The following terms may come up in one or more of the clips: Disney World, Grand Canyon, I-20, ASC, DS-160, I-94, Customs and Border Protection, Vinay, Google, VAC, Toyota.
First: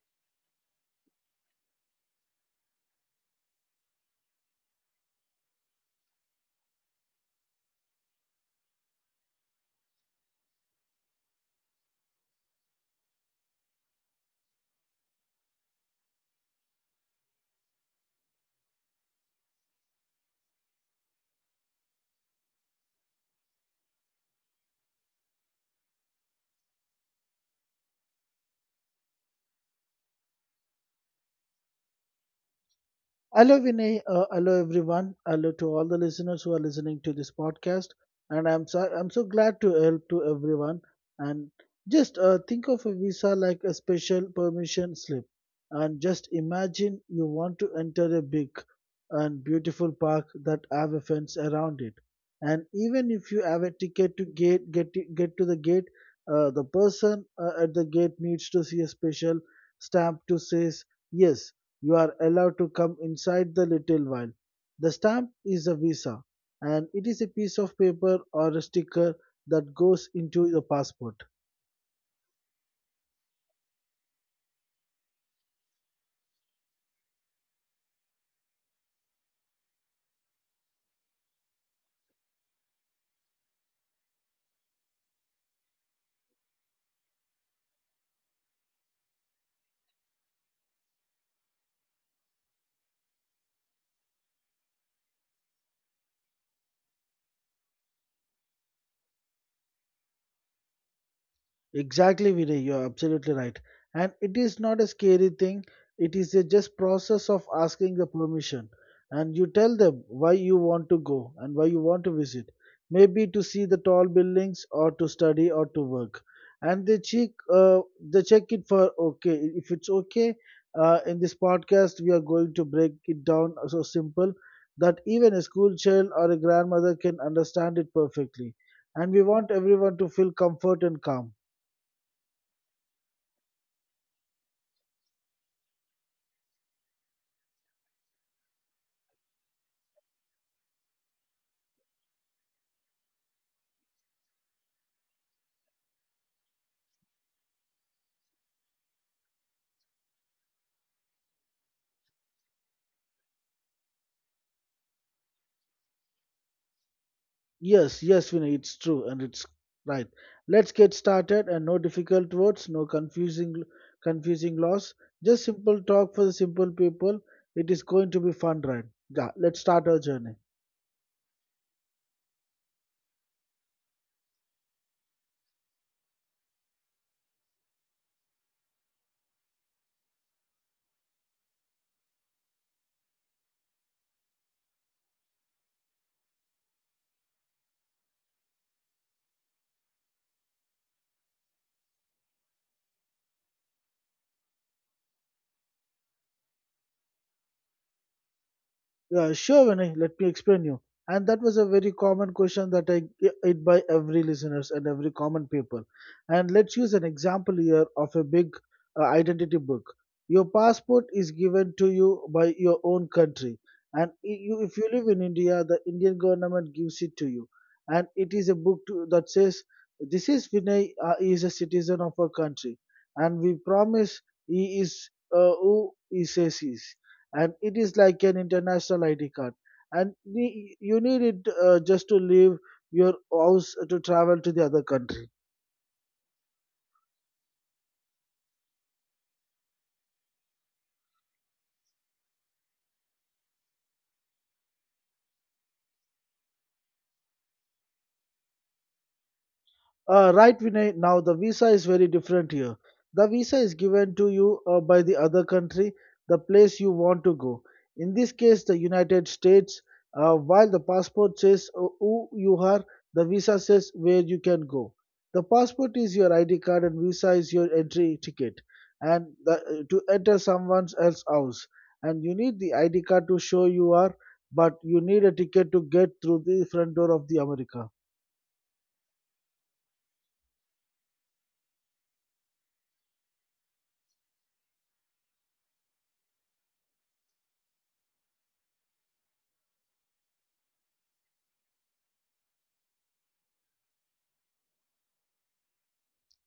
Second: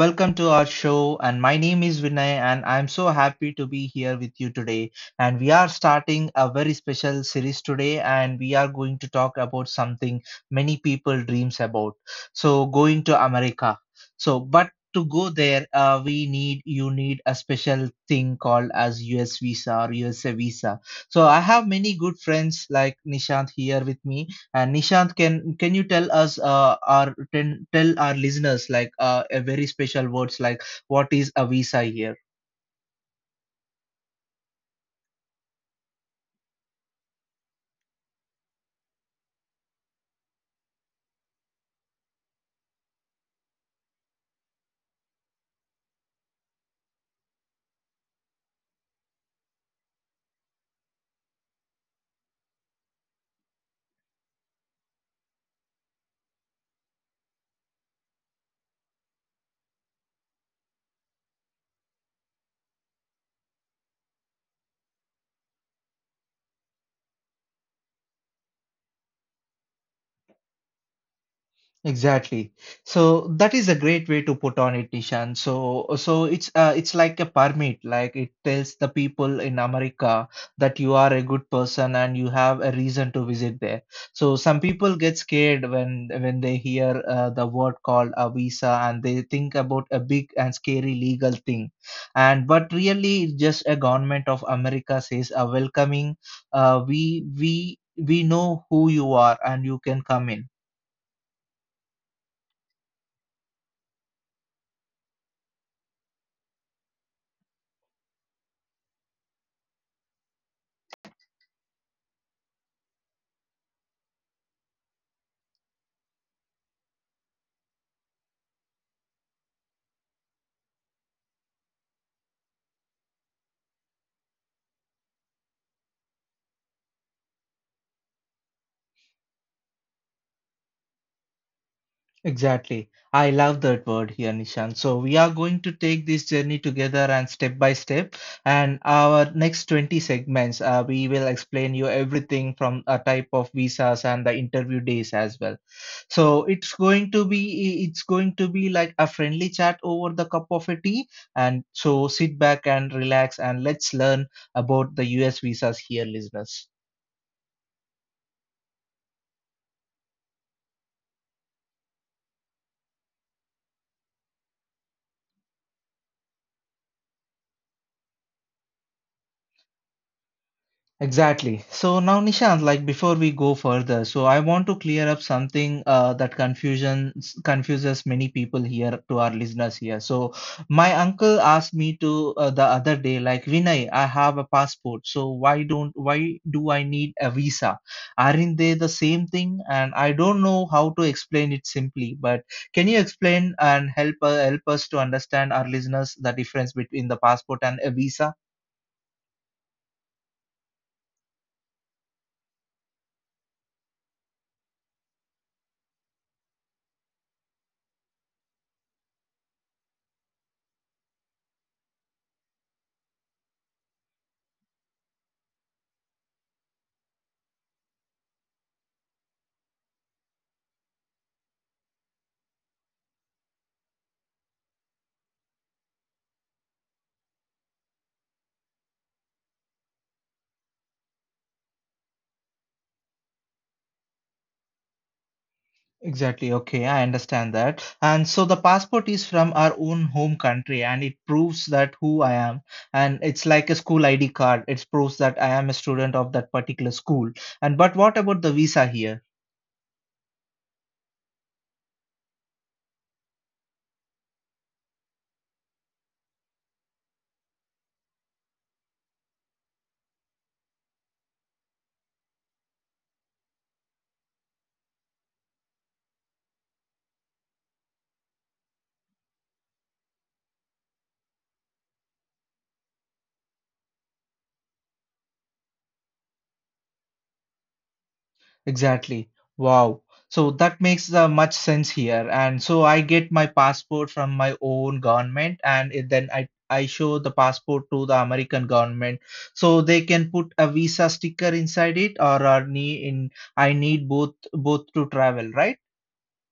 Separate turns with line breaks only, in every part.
welcome to our show and my name is Vinay and I'm so happy to be here with you today, and we are starting a very special series today, and we are going to talk about something many people dreams about. So going to America. So but to go there we need, you need a special thing called as US visa or USA visa. So I have many good friends like Nishant here with me. And Nishant, can you tell us tell our listeners like a very special words like, what is a visa here?
Hello, Vinay. Hello, everyone. Hello to all the listeners who are listening to this podcast. And I'm so glad to help to everyone. And just think of a visa like a special permission slip. And just imagine you want to enter a big and beautiful park that have a fence around it. And even if you have a ticket to get to the gate, the person at the gate needs to see a special stamp to says yes, you are allowed to come inside the little while. The stamp is a visa, and it is a piece of paper or a sticker that goes into the passport.
Exactly. So that is a great way to put on it, Nishan. So it's like a permit. Like it tells the people in America that you are a good person and you have a reason to visit there. So some people get scared when they hear the word called a visa, and they think about a big and scary legal thing. And but really, it's just a government of America says a welcoming. We know who you are and you can come in.
Exactly, Vinay, you're absolutely right. And it is not a scary thing. It is a just process of asking the permission. And you tell them why you want to go and why you want to visit. Maybe to see the tall buildings or to study or to work. And they check it for okay. If it's okay, in this podcast, we are going to break it down so simple that even a school child or a grandmother can understand it perfectly. And we want everyone to feel comfort and calm.
Exactly. I love that word here, Nishan. So we are going to take this journey together and step by step. And our next 20 segments, we will explain you everything from a type of visas and the interview days as well. So it's going to be like a friendly chat over the cup of a tea. And so sit back and relax and let's learn about the US visas here, listeners.
Yes, yes, Vinay, it's true and it's right. Let's get started and no difficult words, no confusing laws, just simple talk for the simple people. It is going to be fun, right? Yeah, let's start our journey.
Exactly. So now, Nishant, like before we go further, so I want to clear up something that confusion confuses many people here, to our listeners here. So my uncle asked me to the other day, like, Vinay, I have a passport, so why don't why do I need a visa? Aren't they the same thing? And I don't know how to explain it simply, but can you explain and help help us to understand, our listeners, the difference between the passport and a visa?
Yeah, sure, Vinay. Let me explain you. And that was a very common question that I it by every listeners and every common people. And let's use an example here of a big identity book. Your passport is given to you by your own country, and you, if you live in India, the Indian government gives it to you, and it is a book to, that says this is Vinay is a citizen of our country, and we promise he is who he says he is, and it is like an international ID card. And we, you need it just to leave your house to travel to the other country.
Exactly. Okay, I understand that. And so the passport is from our own home country, and it proves that who I am. And it's like a school ID card. It proves that I am a student of that particular school. And but what about the visa here?
Right, Vinay. Now the visa is very different here. The visa is given to you by the other country, the place you want to go. In this case, the United States. While the passport says who you are, the visa says where you can go. The passport is your ID card and visa is your entry ticket, and the, to enter someone else's house. And you need the ID card to show you are, but you need a ticket to get through the front door of the America.
Exactly. Wow. So that makes much sense here. And so I get my passport from my own government, and it, then I show the passport to the American government, so they can put a visa sticker inside it, or ne in I need both to travel, right?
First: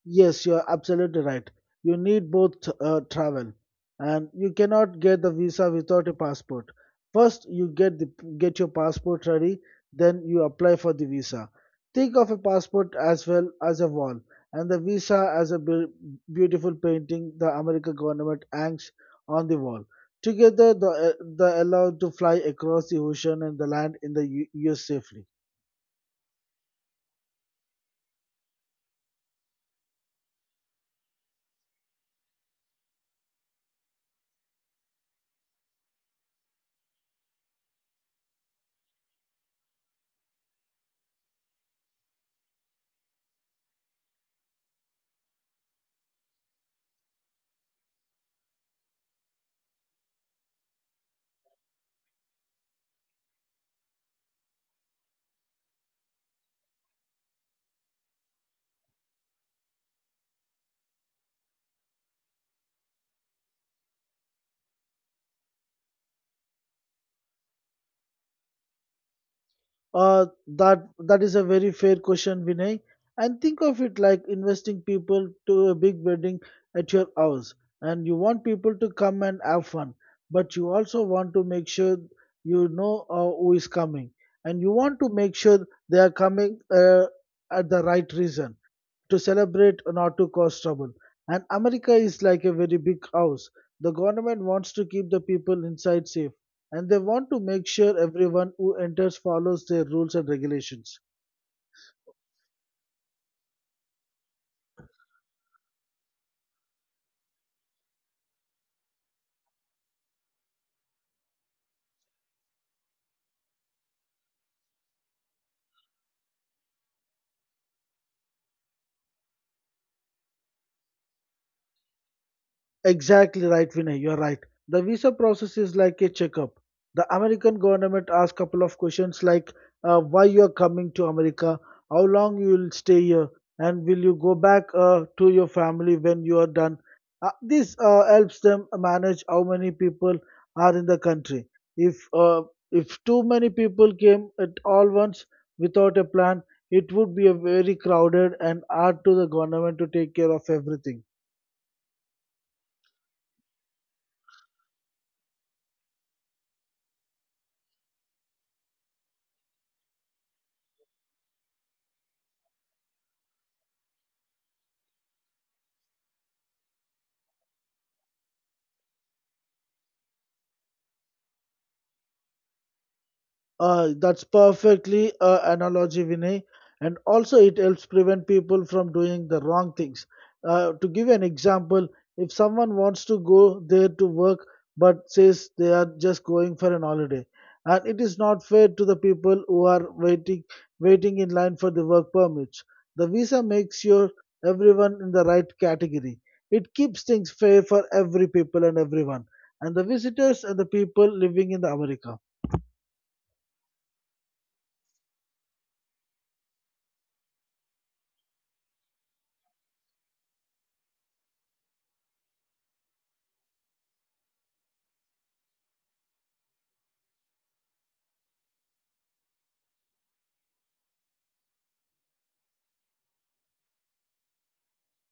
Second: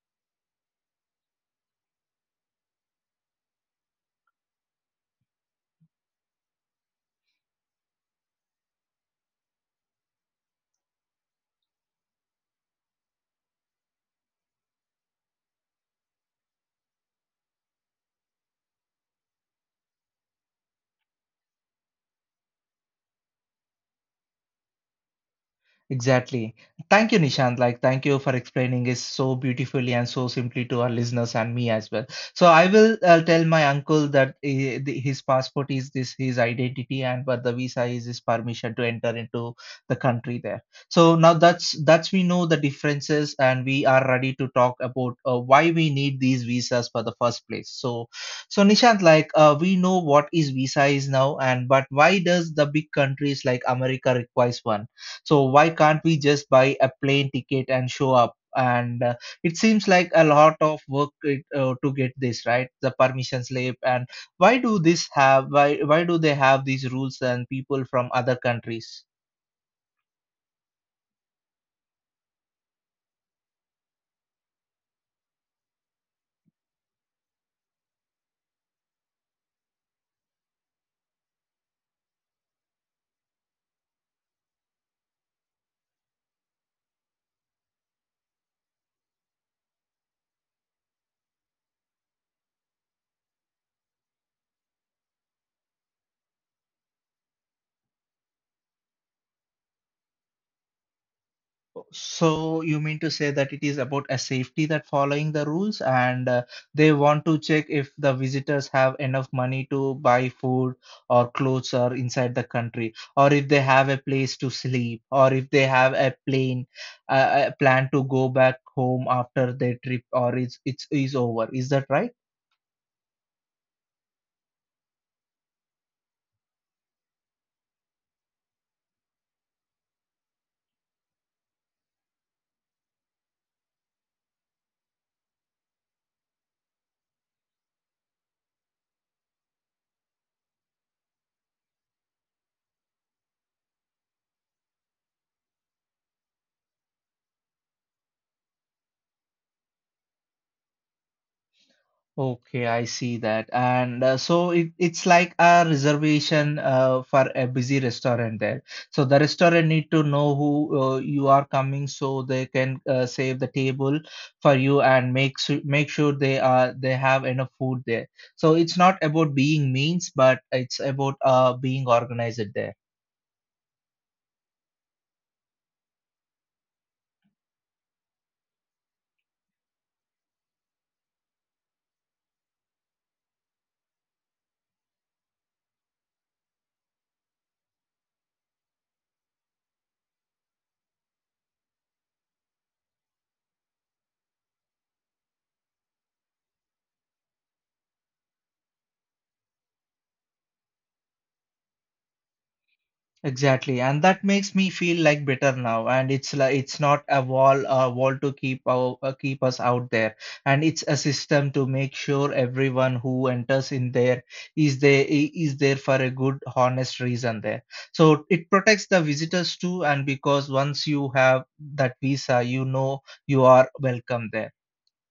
Yes, you're absolutely right. You need both travel, and you cannot get the visa without a passport. First, you get your passport ready, then you apply for the visa. Think of a passport as well as a wall, and the visa as a beautiful painting the American government hangs on the wall. Together, the allowed to fly across the ocean and the land in the U.S. safely.
Exactly. Thank you, Nishant. Like, thank you for explaining it so beautifully and so simply to our listeners and me as well. So I will tell my uncle that his passport is this his identity, and but the visa is his permission to enter into the country there. So now that's we know the differences, and we are ready to talk about why we need these visas for the first place. So, so Nishant, like, we know what is visa is now, and but why does the big countries like America requires one? So why can't we just buy a plane ticket and show up? And it seems like a lot of work it, to get this right, the permission slip. And why do this have? Why do they have these rules and people from other countries?
That is a very fair question, Vinay. And think of it like investing people to a big wedding at your house, and you want people to come and have fun, but you also want to make sure you know who is coming, and you want to make sure they are coming at the right reason to celebrate or not to cause trouble. And America is like a very big house. The government wants to keep the people inside safe, and they want to make sure everyone who enters follows their rules and regulations.
So you mean to say that it is about a safety, that following the rules, and they want to check if the visitors have enough money to buy food or clothes or inside the country, or if they have a place to sleep, or if they have a plane a plan to go back home after their trip or it's is over. Is that right?
Exactly right, Vinay. You're right. The visa process is like a checkup. The American government asks couple of questions like why you are coming to America, how long you will stay here, and will you go back to your family when you are done. This helps them manage how many people are in the country. If uh, if too many people came at all once without a plan, it would be a very crowded and hard to the government to take care of everything.
Okay, I see that. And so it, it's like a reservation for a busy restaurant there. So the restaurant need to know who you are coming, so they can save the table for you and make sure they are they have enough food there. So it's not about being means, but it's about being organized there.
That's perfectly analogy, Vinay. And also, it helps prevent people from doing the wrong things. To give an example, if someone wants to go there to work but says they are just going for an holiday, and it is not fair to the people who are waiting in line for the work permits. The visa makes sure everyone in the right category. It keeps things fair for every people and everyone, and the visitors and the people living in the America.
Exactly, and that makes me feel like better now. And it's like it's not a wall, to keep our, keep us out there, and it's a system to make sure everyone who enters in there is there for a good, honest reason there. So it protects the visitors too, and because once you have that visa, you know you are welcome there.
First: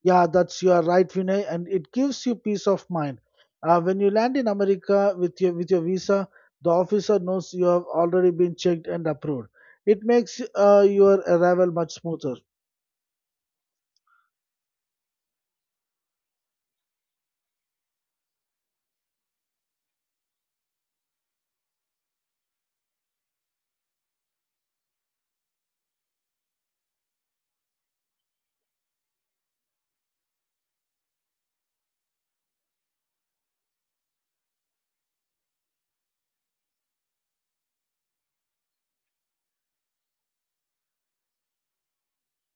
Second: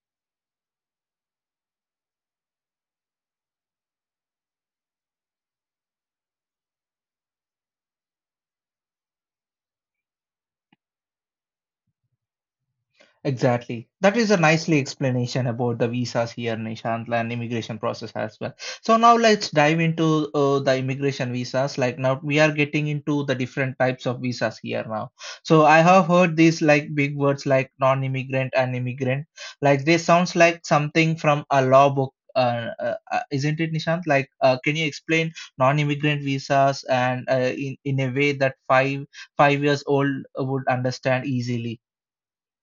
Yeah, that's your right, Vinay, and it gives you peace of mind. When you land in America with your visa, the officer knows you have already been checked and approved. It makes your arrival much smoother.
Exactly. That is a nicely explanation about the visas here, Nishant, and immigration process as well. So now let's dive into the immigration visas. Like now we are getting into the different types of visas here now. So I have heard these like big words like non-immigrant and immigrant. Like this sounds like something from a law book. Isn't it, Nishant? Like, can you explain non-immigrant visas and in a way that five years old would understand easily?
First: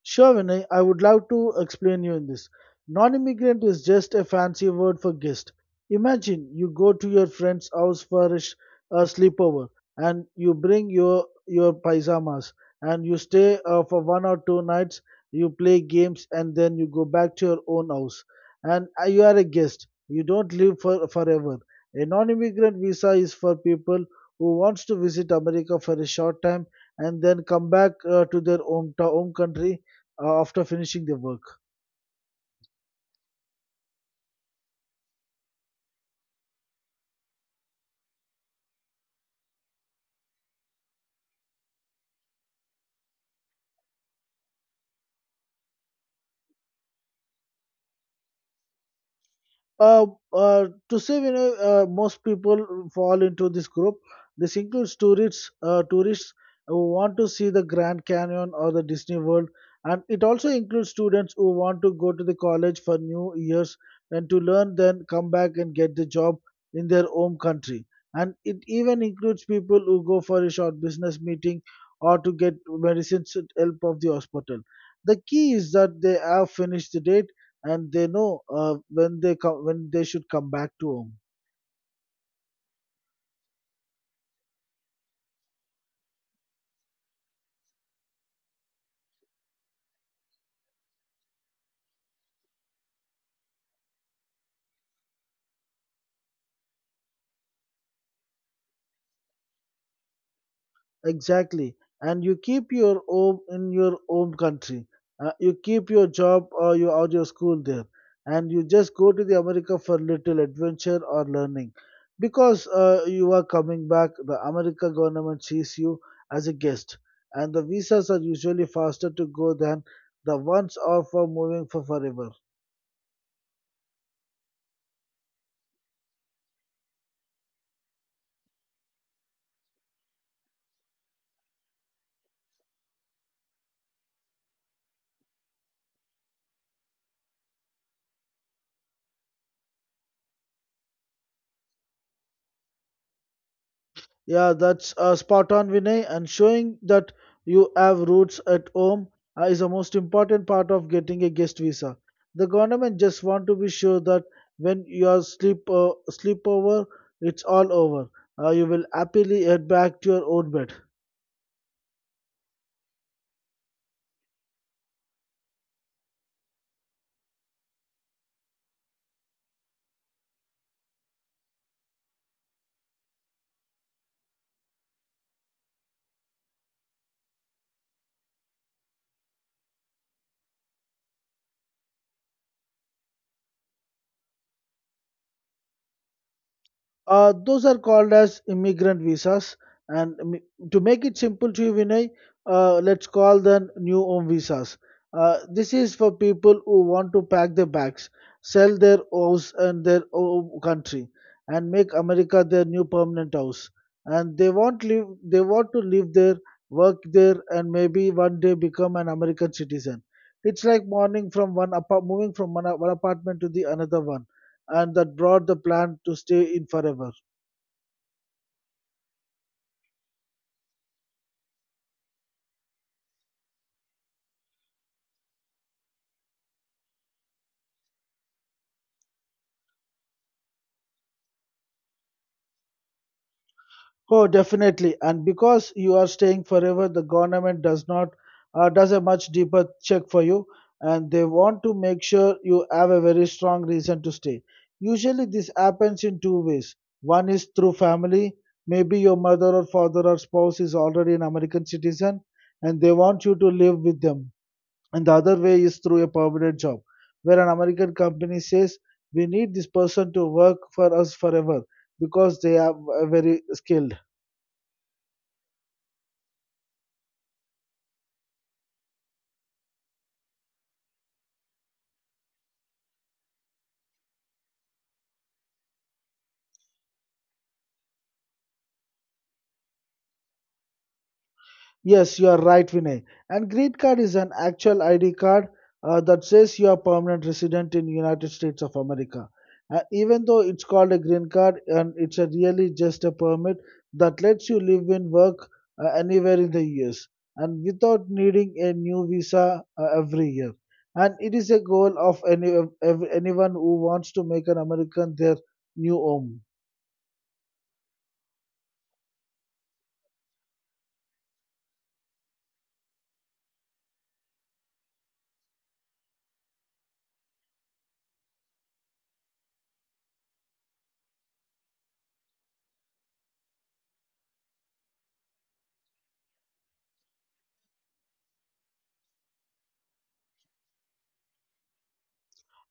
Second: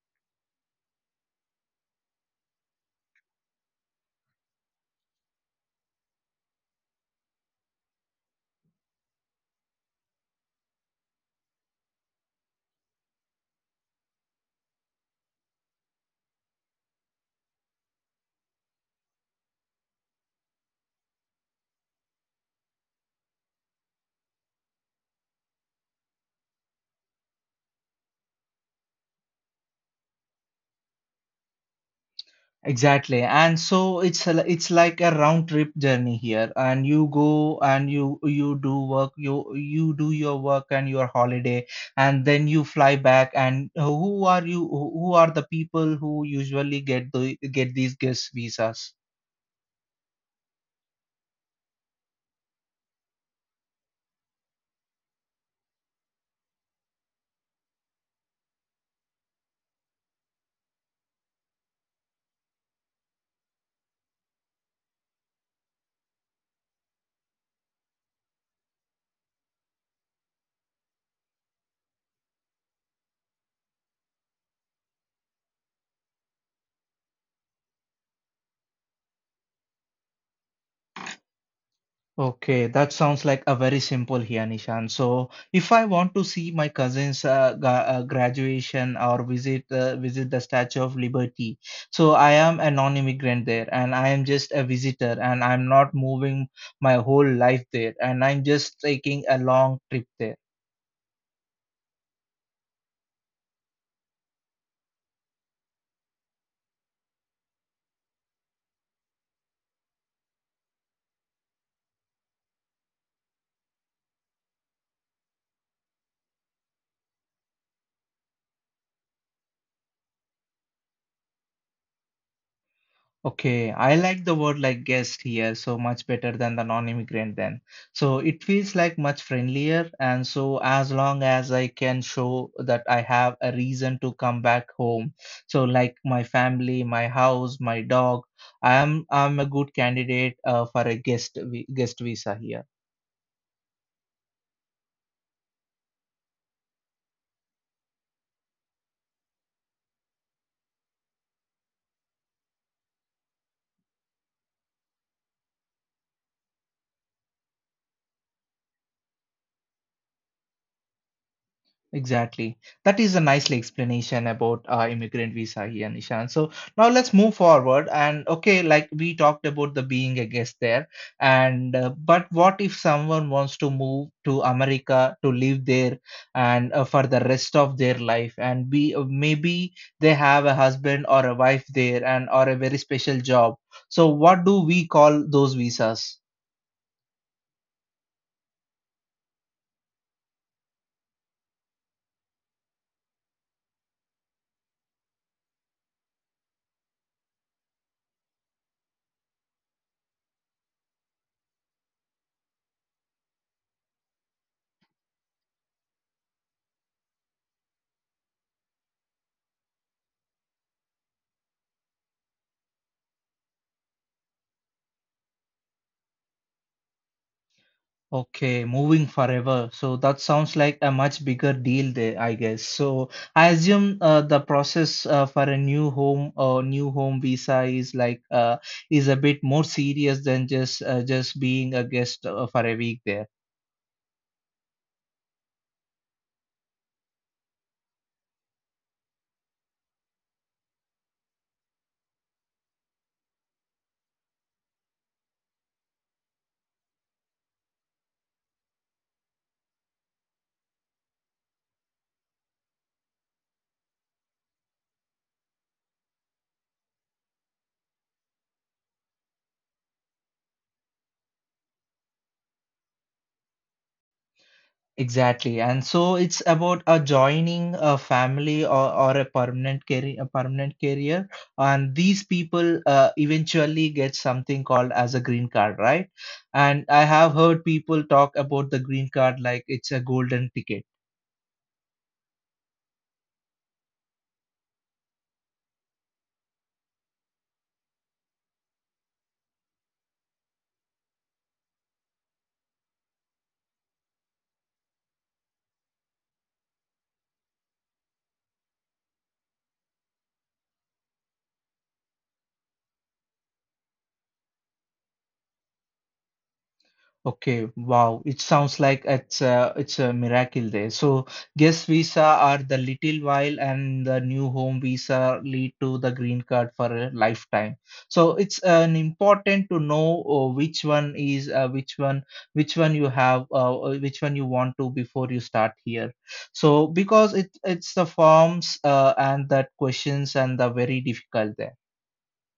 Sure, Vinay, I would love to explain you in this. Non-immigrant is just a fancy word for guest. Imagine you go to your friend's house for a sleepover, and you bring your pyjamas, and you stay for one or two nights. You play games, and then you go back to your own house. And you are a guest. You don't live for forever. A non-immigrant visa is for people who wants to visit America for a short time and then come back to their home country after finishing the work.
Exactly. And so it's a, it's like a round trip journey here, and you go and you do your work and your holiday, and then you fly back. And who are you, who are the people who usually get the get these guest visas?
Uh, to say, you know, most people fall into this group. This includes tourists who want to see the Grand Canyon or the Disney World, and it also includes students who want to go to the college for New Year's and to learn, then come back and get the job in their home country. And it even includes people who go for a short business meeting or to get medicines with help of the hospital. The key is that they have finished the date and they know when they should come back to home.
Okay, that sounds like a very simple here, Nishan. So, if I want to see my cousin's graduation or visit visit the Statue of Liberty, so I am a non-immigrant there, and I am just a visitor, and I'm not moving my whole life there, and I'm just taking a long trip there.
Exactly. And you keep your home in your own country. You keep your job or your school there, and you just go to the America for little adventure or learning. Because you are coming back, the America government sees you as a guest, and the visas are usually faster to go than the ones are for moving for forever.
Okay, I like the word like guest here so much better than the non-immigrant then. So it feels like much friendlier, and so as long as I can show that I have a reason to come back home. So like my family, my house, my dog, I'm a good candidate for a guest visa here.
Yeah, that's spot on, Vinay. And showing that you have roots at home is the most important part of getting a guest visa. The government just want to be sure that when you are sleepover, it's all over. You will happily head back to your own bed.
Exactly. That is a nicely explanation about immigrant visa here, Nishan. So now let's move forward. And okay, like we talked about the being a guest there. And but what if someone wants to move to America to live there and for the rest of their life? And be maybe they have a husband or a wife there, and or a very special job. So what do we call those visas?
Those are called as immigrant visas. And to make it simple to you, Vinay, let's call them new home visas. This is for people who want to pack their bags, sell their house and their home country, and make America their new permanent house. And they want to live there, work there, and maybe one day become an American citizen. It's like morning from one apart, moving from one apartment to the another one, and that brought the plan to stay in forever.
Okay, moving forever. So that sounds like a much bigger deal there, I guess. So I assume the process for a new home visa is like is a bit more serious than just being a guest for a week there.
Oh, definitely. And because you are staying forever, the government does not does a much deeper check for you, and they want to make sure you have a very strong reason to stay. Usually, this happens in two ways. One is through family. Maybe your mother or father or spouse is already an American citizen, and they want you to live with them. And the other way is through a permanent job, where an American company says, "We need this person to work for us forever because they are very skilled."
Exactly. And so it's about joining a family, or a permanent career, a permanent career. And these people eventually get something called as a green card, right? And I have heard people talk about the green card like it's a golden ticket.
Yes, you are right, Vinay. And green card is an actual ID card that says you are permanent resident in United States of America. Even though it's called a green card, and it's a really just a permit that lets you live and work anywhere in the US, and without needing a new visa every year. And it is a goal of anyone who wants to make an American their new home.
Okay, wow. It sounds like it's a miracle there. So guest visa are the little while, and the new home visa lead to the green card for a lifetime. So it's an important to know which one you have which one you want to before you start here. So because it's the forms and that questions and the very difficult there.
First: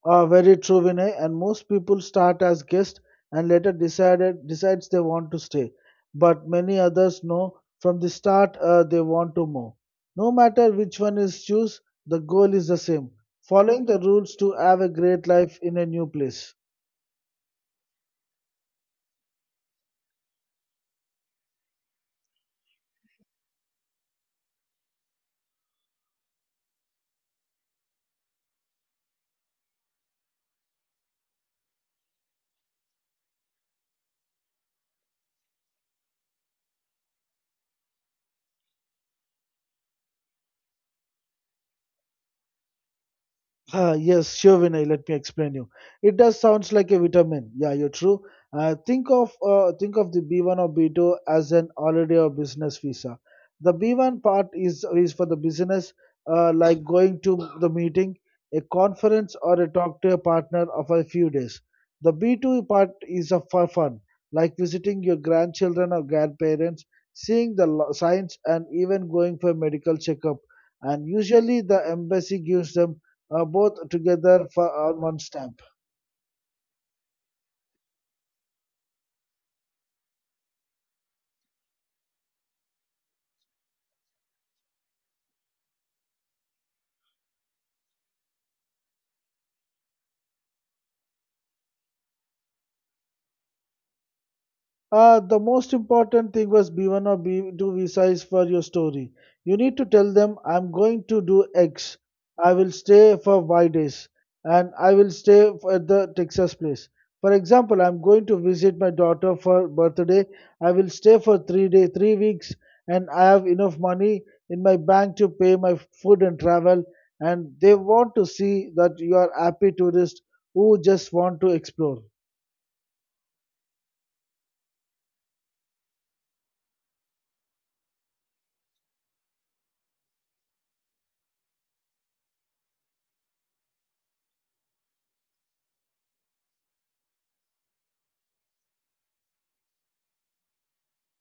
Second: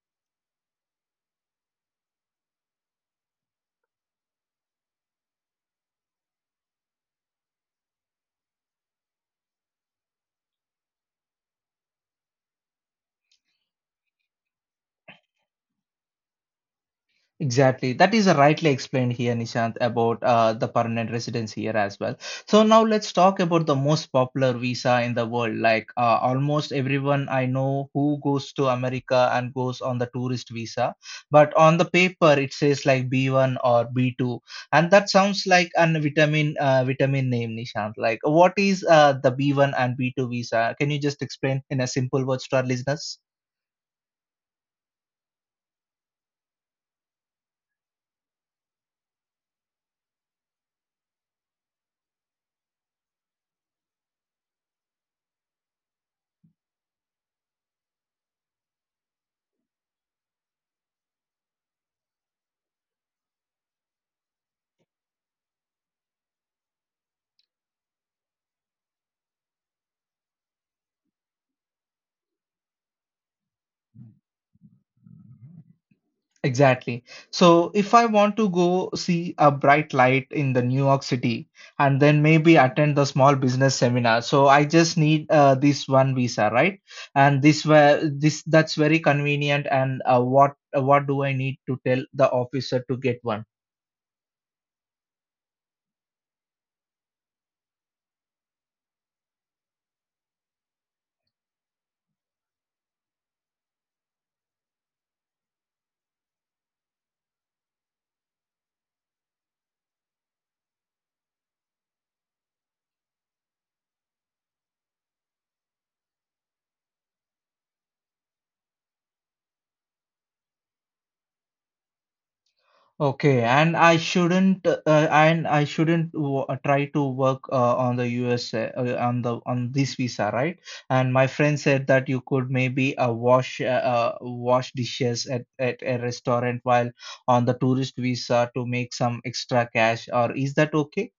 Ah, very true, Vinay. And most people start as guests and later decided decides they want to stay. But many others know from the start they want to move. No matter which one is choose, the goal is the same: following the rules to have a great life in a new place.
Exactly. That is rightly explained here, Nishant, about the permanent residence here as well. So now let's talk about the most popular visa in the world. Like almost everyone I know who goes to America and goes on the tourist visa, but on the paper it says like B1 or B2, and that sounds like an vitamin vitamin name, Nishant. Like what is the B1 and B2 visa? Can you just explain in a simple words to our listeners?
Yes, sure, Vinay. Let me explain you. It does sounds like a vitamin. Yeah, you're true. Think of the B1 or B2 as an holiday or business visa. The B1 part is for the business, like going to the meeting, a conference, or a talk to a partner of a few days. The B2 part is of for fun, like visiting your grandchildren or grandparents, seeing the science, and even going for a medical checkup. And usually, the embassy gives them both together for on one stamp.
Exactly. So if I want to go see a bright light in the New York City, and then maybe attend the small business seminar, so I just need this one visa, right? And this where this that's very convenient. And what do I need to tell the officer to get one?
The most important thing was B1 or B2 visa is for your story. You need to tell them, I'm going to do X. I will stay for Y days and I will stay at the Texas place. For example, I'm going to visit my daughter for birthday. I will stay for 3 day, 3 weeks, and I have enough money in my bank to pay my food and travel. And they want to see that you are happy tourist who just want to explore.
Okay, and I shouldn't w try to work on the on this visa, right? And my friend said that you could maybe wash dishes at a restaurant while on the tourist visa to make some extra cash, or is that okay?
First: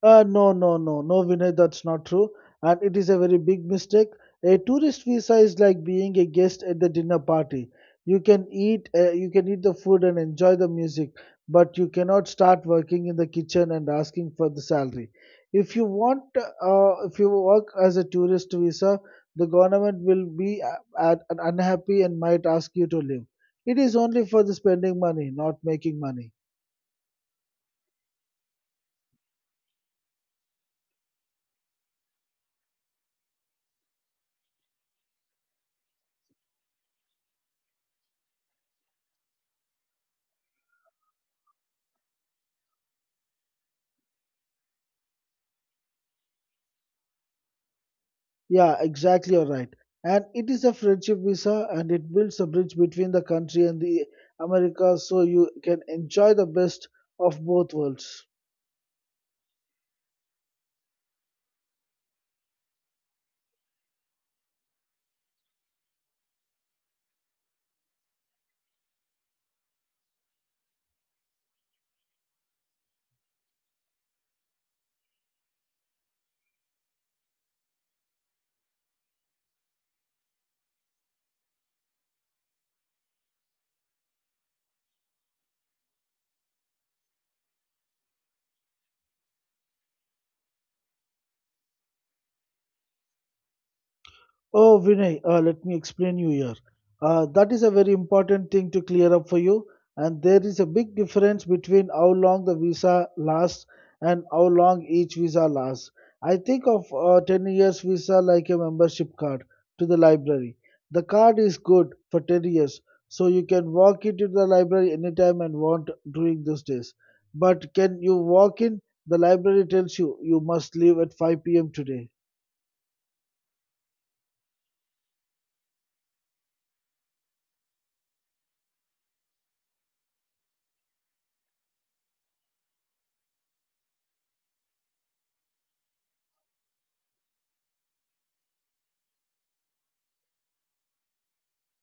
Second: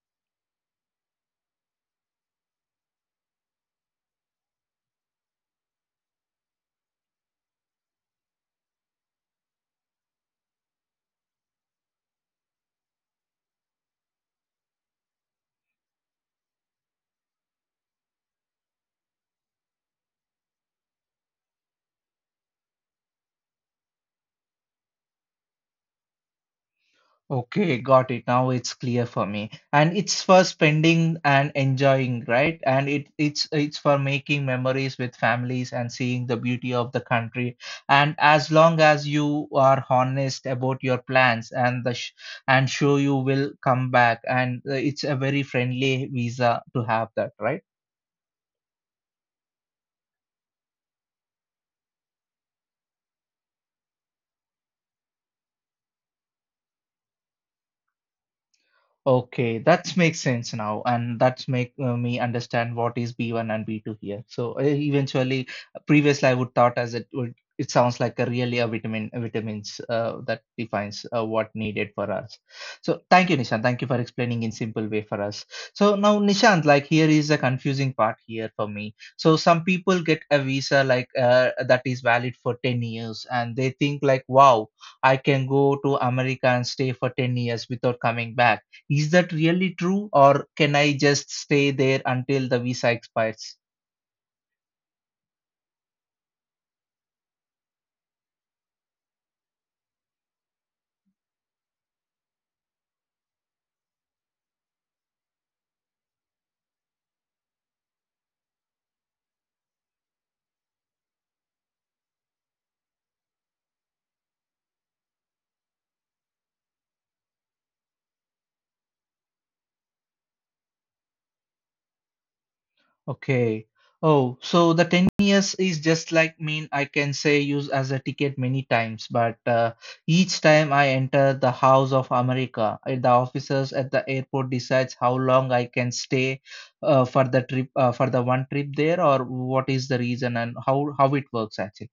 No, no, no, no, Vinay, that's not true. And it is a very big mistake. A tourist visa is like being a guest at the dinner party. You can eat the food and enjoy the music, but you cannot start working in the kitchen and asking for the salary. If you work as a tourist visa, the government will be unhappy and might ask you to leave. It is only for the spending money, not making money.
Okay, got it. Now it's clear for me. And it's for spending and enjoying, right? And it's for making memories with families and seeing the beauty of the country. And as long as you are honest about your plans and the sh and show you will come back, and it's a very friendly visa to have that, right?
Yeah, exactly. You're right. And it is a friendship visa and it builds a bridge between the country and the America so you can enjoy the best of both worlds.
Okay, that makes sense now, and that's make me understand what is B1 and B2 here. So eventually, previously I would thought as it would. It sounds like a really a vitamin vitamins that defines what needed for us. So thank you, Nishant. Thank you for explaining in simple way for us. So now, Nishant, like here is a confusing part here for me. So some people get a visa like that is valid for 10 years, and they think like, wow, I can go to America and stay for 10 years without coming back. Is that really true, or can I just stay there until the visa expires?
Oh, Vinay, let me explain you here. That is a very important thing to clear up for you. And there is a big difference between how long the visa lasts and how long each visa lasts. I think of 10 years visa like a membership card to the library. The card is good for 10 years, so you can walk into the library anytime and want during those days. But can you walk in? The library tells you you must leave at 5 p.m. today.
Okay. Oh, so the 10 years is just like mean I can say use as a ticket many times, but each time I enter the house of America, the officers at the airport decides how long I can stay for the trip, for the one trip there, or what is the reason and how it works actually.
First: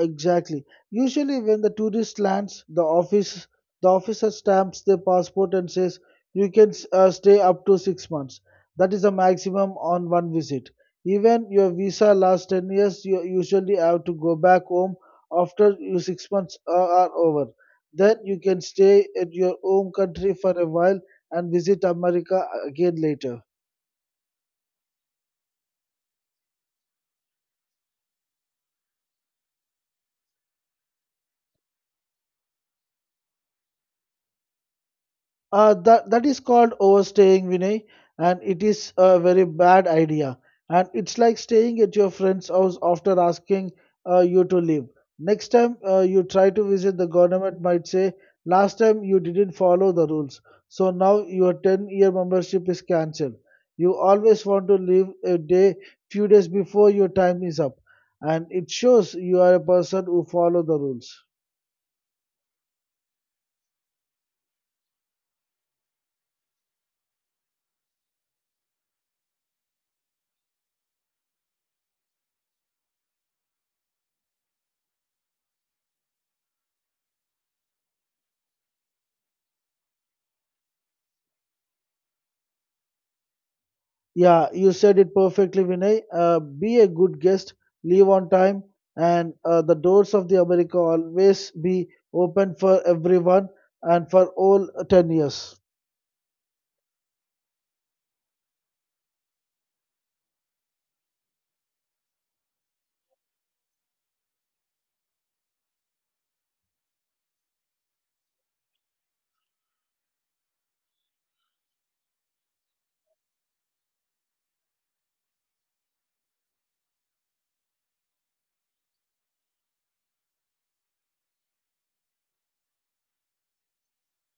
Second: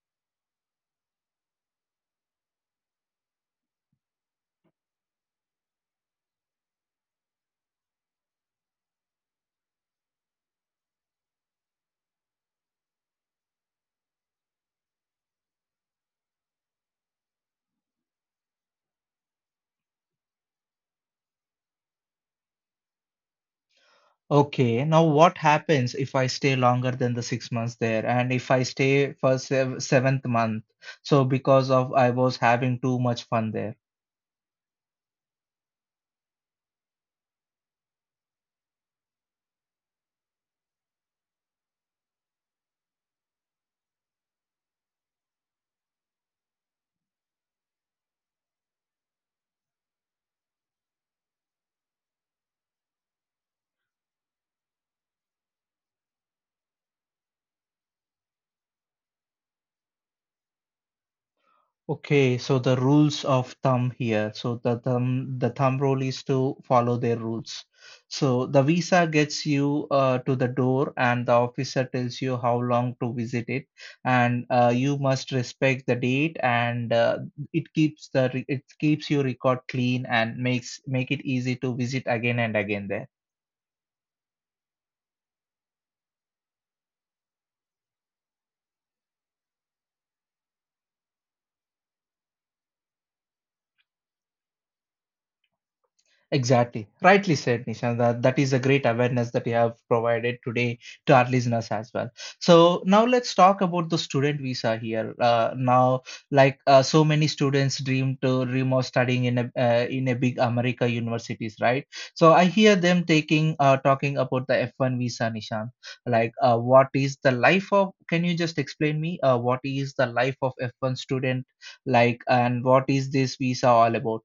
Exactly. Usually, when the tourist lands, the officer stamps their passport and says you can stay up to 6 months. That is the maximum on one visit. Even your visa lasts 10 years. You usually have to go back home after your 6 months are over. Then you can stay at your home country for a while and visit America again later.
Okay, now what happens if I stay longer than the 6 months there, and if I stay for seventh month? So because of I was having too much fun there.
That is called overstaying, Vinay, and it is a very bad idea. And it's like staying at your friend's house after asking you to leave. Next time you try to visit, the government might say, "Last time you didn't follow the rules, so now your 10-year membership is cancelled." You always want to leave a day, few days before your time is up, and it shows you are a person who follow the rules.
Okay, so the rules of thumb here. So the thumb rule is to follow their rules. So the visa gets you to the door, and the officer tells you how long to visit it, and you must respect the date, and it keeps your record clean and makes make it easy to visit again and again there.
Yeah, you said it perfectly, Vinay. Be a good guest, leave on time, and the doors of the America always be open for everyone and for all 10 years.
Exactly. Rightly said, Nishan. That is a great awareness that you have provided today to our listeners as well. So now let's talk about the student visa here. Now, like so many students dream of studying in a big America universities, right? So I hear them taking talking about the F1 visa, Nishan. Like, what is the life of? Can you just explain me what is the life of F1 student like, and what is this visa all about?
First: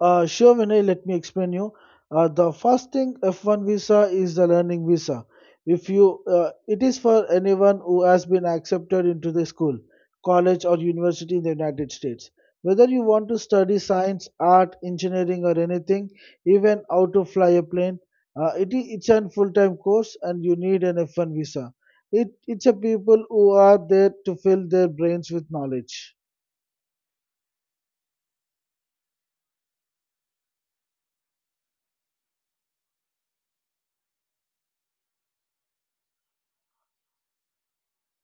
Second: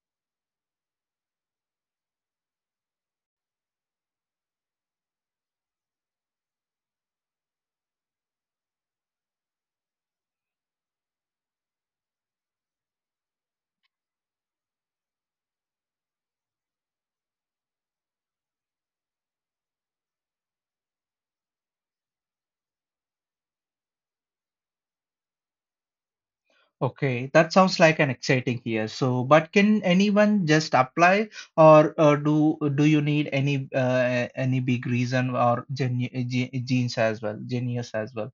Sure, Vinay, let me explain you. The first thing F1 visa is the learning visa. If you, it is for anyone who has been accepted into the school, college, or university in the United States. Whether you want to study science, art, engineering, or anything, even how to fly a plane, it's a full-time course, and you need an F1 visa. It's a people who are there to fill their brains with knowledge.
Okay, that sounds like an exciting year. So, but can anyone just apply, or do you need any big reason or genu ge- genes as well, genius as well?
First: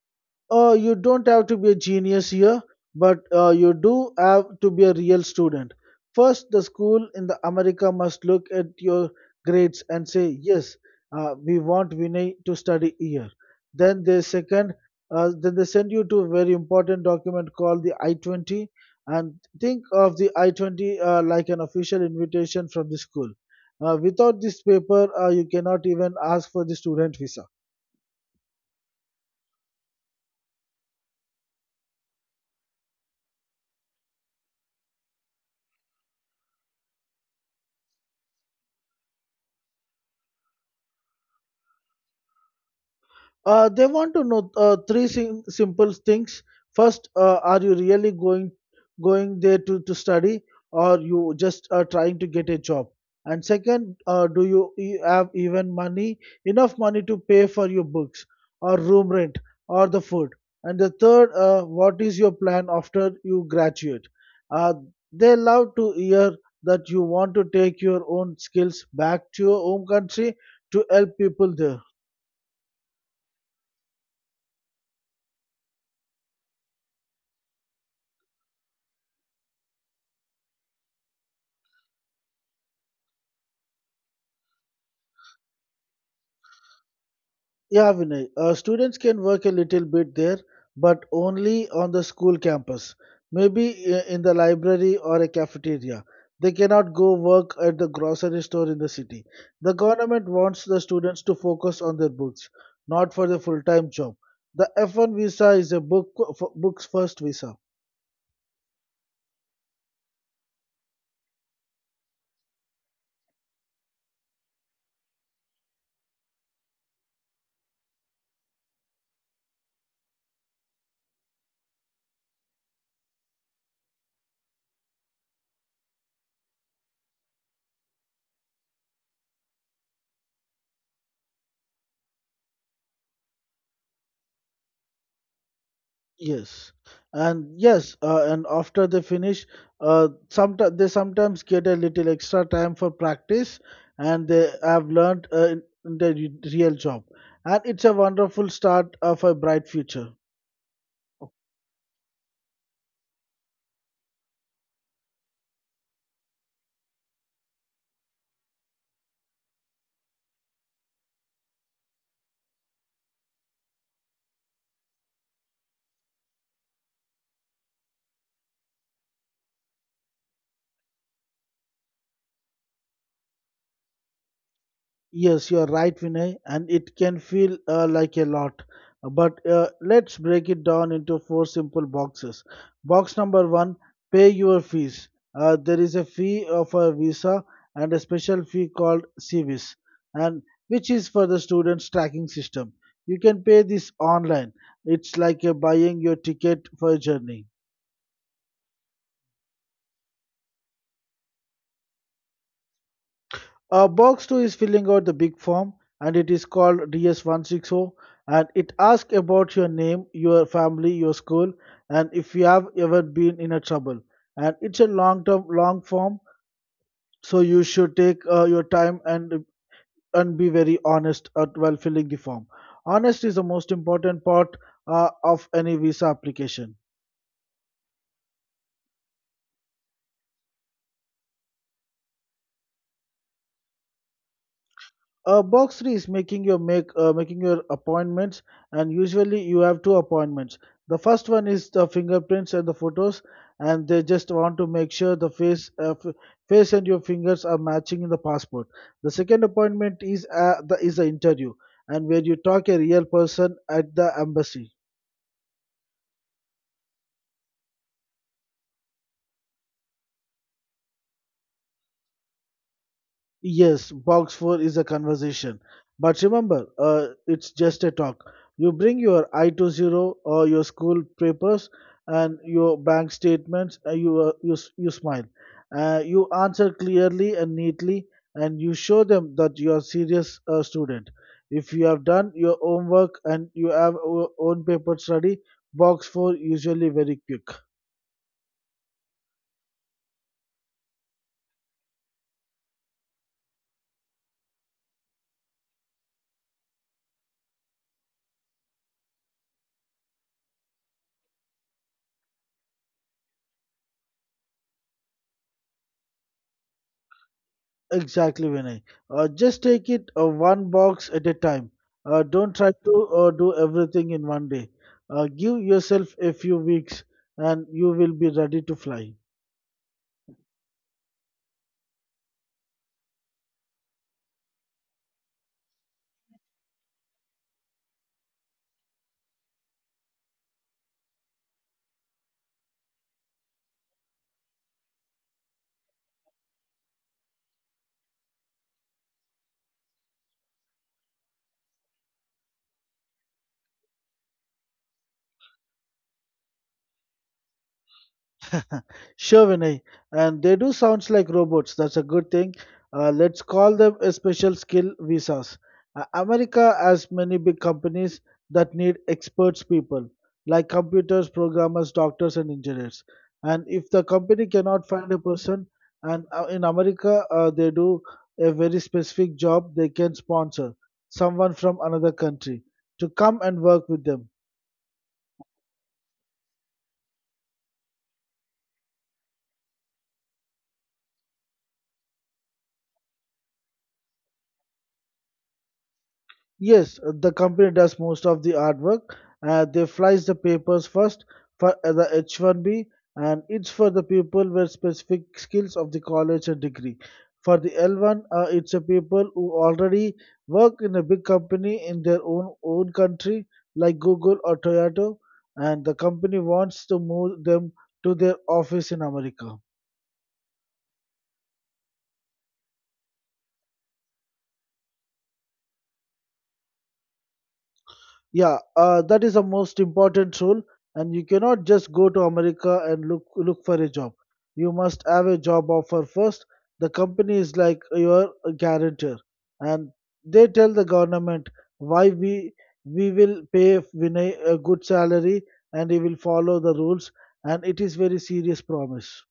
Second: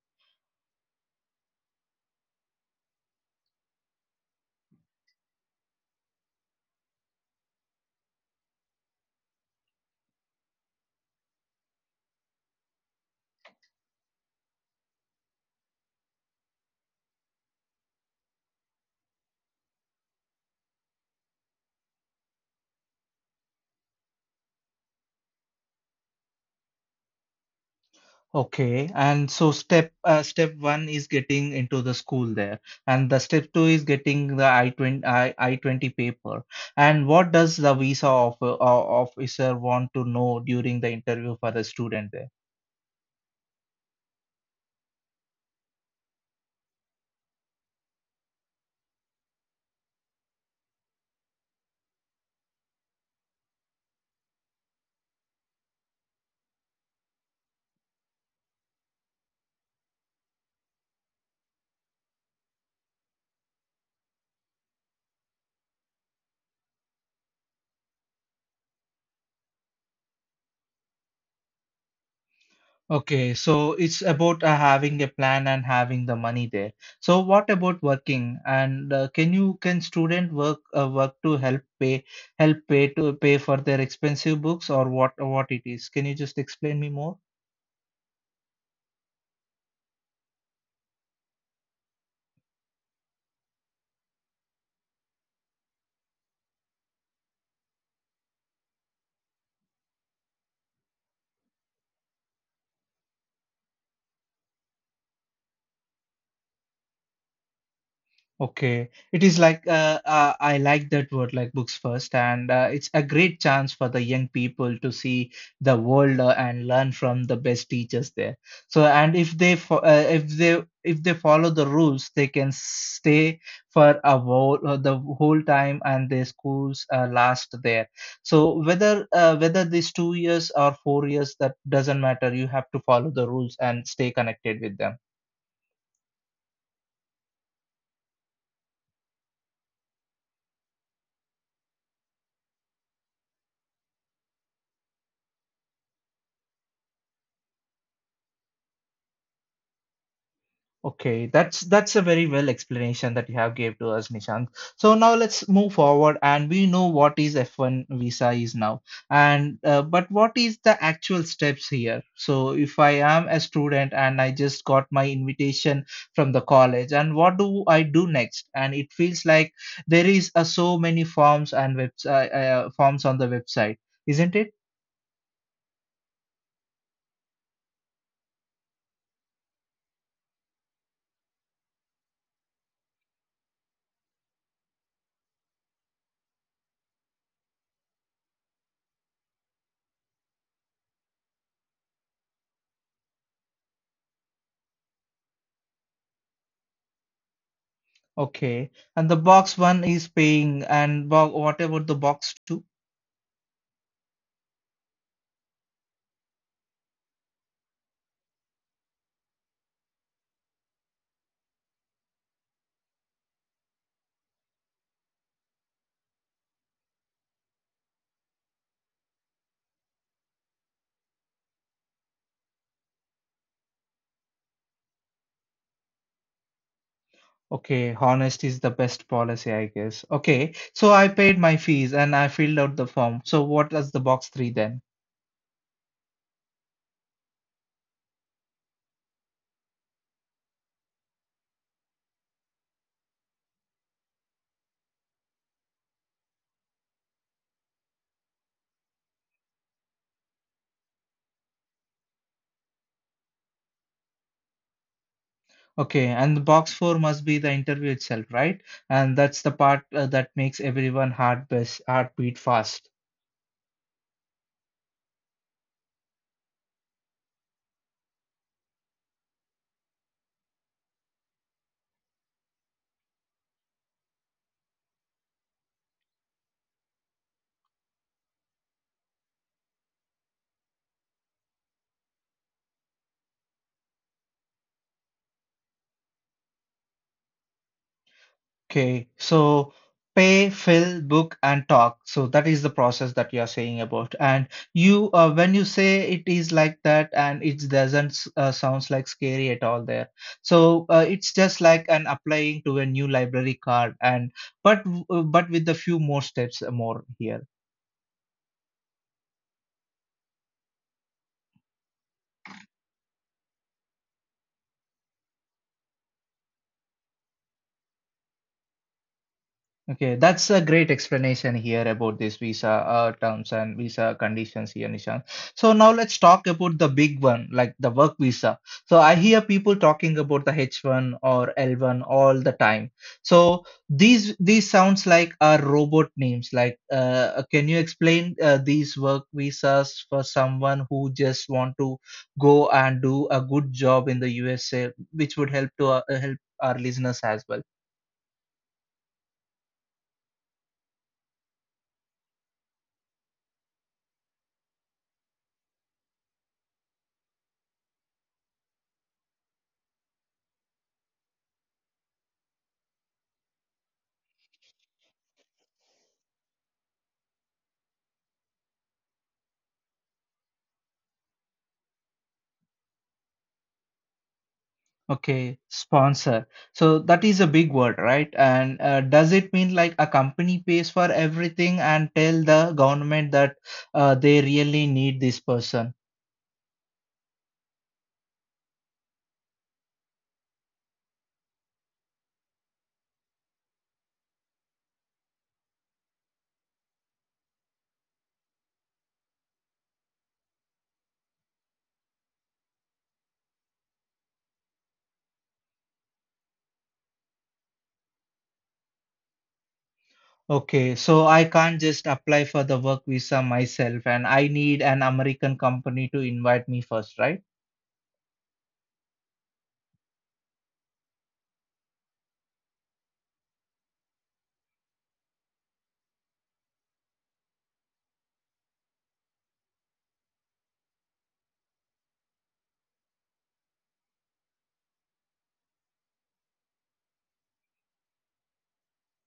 You don't have to be a genius here, but you do have to be a real student. First, the school in the America must look at your grades and say, yes, we want Vinay to study here. Then they second, then they send you to a very important document called the I-20, and think of the I-20 like an official invitation from the school. Without this paper, you cannot even ask for the student visa.
Okay, and so step one is getting into the school there, and the step two is getting the I twenty paper. And what does the visa officer want to know during the interview for the student there?
They want to know three simple things. First, are you really going there to study, or you just are trying to get a job? And second, do you have even money enough money to pay for your books, or room rent, or the food? And the third, what is your plan after you graduate? Uh, they love to hear that you want to take your own skills back to your home country to help people there.
Okay, so it's about having a plan and having the money there. So what about working? And can student work to help pay for their expensive books, or what it is? Can you just explain me more?
Yeah, Vinay. Students can work a little bit there, but only on the school campus. Maybe in the library or a cafeteria. They cannot go work at the grocery store in the city. The government wants the students to focus on their books, not for the full-time job. The F1 visa is a books first visa.
Okay, it is like I like that word, like books first, and it's a great chance for the young people to see the world and learn from the best teachers there. So, and if they follow the rules, they can stay for a whole the whole time, and their schools last there. So, whether these 2 years or 4 years, that doesn't matter. You have to follow the rules and stay connected with them.
Yes, and yes, and after they finish, sometimes they sometimes get a little extra time for practice, and they have learned in the real job, and it's a wonderful start of a bright future.
Okay, that's a very well explanation that you have gave to us, Nishant. So now let's move forward, and we know what is F1 visa is now, and but what is the actual steps here? So if I am a student and I just got my invitation from the college, and what do I do next? And it feels like there is so many forms and webs forms on the website, isn't it?
Yes, you are right, Vinay, and it can feel like a lot. But let's break it down into four simple boxes. Box number one: pay your fees. There is a fee for a visa and a special fee called CVIS, and which is for the students' tracking system. You can pay this online. It's like buying your ticket for a journey.
Okay, and the box one is paying, and what about the box two?
Box 2 is filling out the big form and it is called DS160 and it asks about your name, your family, your school and if you have ever been in a trouble. And it's a long term long form so you should take your time and be very honest while filling the form. Honest is the most important part of any visa application.
Okay, honesty is the best policy, I guess. Okay, so I paid my fees and I filled out the form. So what does the box three then?
Box three is making your appointments, and usually you have two appointments. The first one is the fingerprints and the photos, and they just want to make sure the face and your fingers are matching in the passport. The second appointment is the interview, and where you talk a real person at the embassy.
Okay, and the box four must be the interview itself, right? And that's the part that makes everyone heartbeat fast.
Yes, box four is a conversation. But remember, it's just a talk. You bring your I-20 or your school papers and your bank statements, and you smile. You answer clearly and neatly, and you show them that you are serious student. If you have done your homework and you have your own paper study, box four usually very quick.
Okay, so pay, fill, book, and talk. So that is the process that you are saying about. And when you say it is like that, and it doesn't sounds like scary at all there. So it's just like an applying to a new library card, and but with a few more steps more here.
Exactly, Vinay. Just take it one box at a time. Don't try to do everything in one day. Give yourself a few weeks and you will be ready to fly.
Okay, that's a great explanation here about this visa terms and visa conditions here, Nishan. So now let's talk about the big one, like the work visa. So I hear people talking about the H1 or L1 all the time. So these sounds like are robot names. Like, can you explain these work visas for someone who just want to go and do a good job in the USA, which would help to help our listeners as well?
Sure, Vinay. And they do sounds like robots. That's a good thing. Let's call them a special skill visas. America has many big companies that need experts people like computers, programmers, doctors, and engineers. And if the company cannot find a person, and in America they do a very specific job, they can sponsor someone from another country to come and work with them.
Okay, sponsor. So that is a big word, right? And does it mean like a company pays for everything and tell the government that they really need this person?
Yes, the company does most of the artwork. They flies the papers first for the H1B, and it's for the people with specific skills of the college and degree. For the L1, it's a people who already work in a big company in their own country, like Google or Toyota, and the company wants to move them to their office in America.
Okay, so I can't just apply for the work visa myself, and I need an American company to invite me first, right?
Yeah, that is the most important rule, and you cannot just go to America and look for a job. You must have a job offer first. The company is like your guarantor, and they tell the government why we will pay Vinay a good salary and he will follow the rules, and it is very serious promise.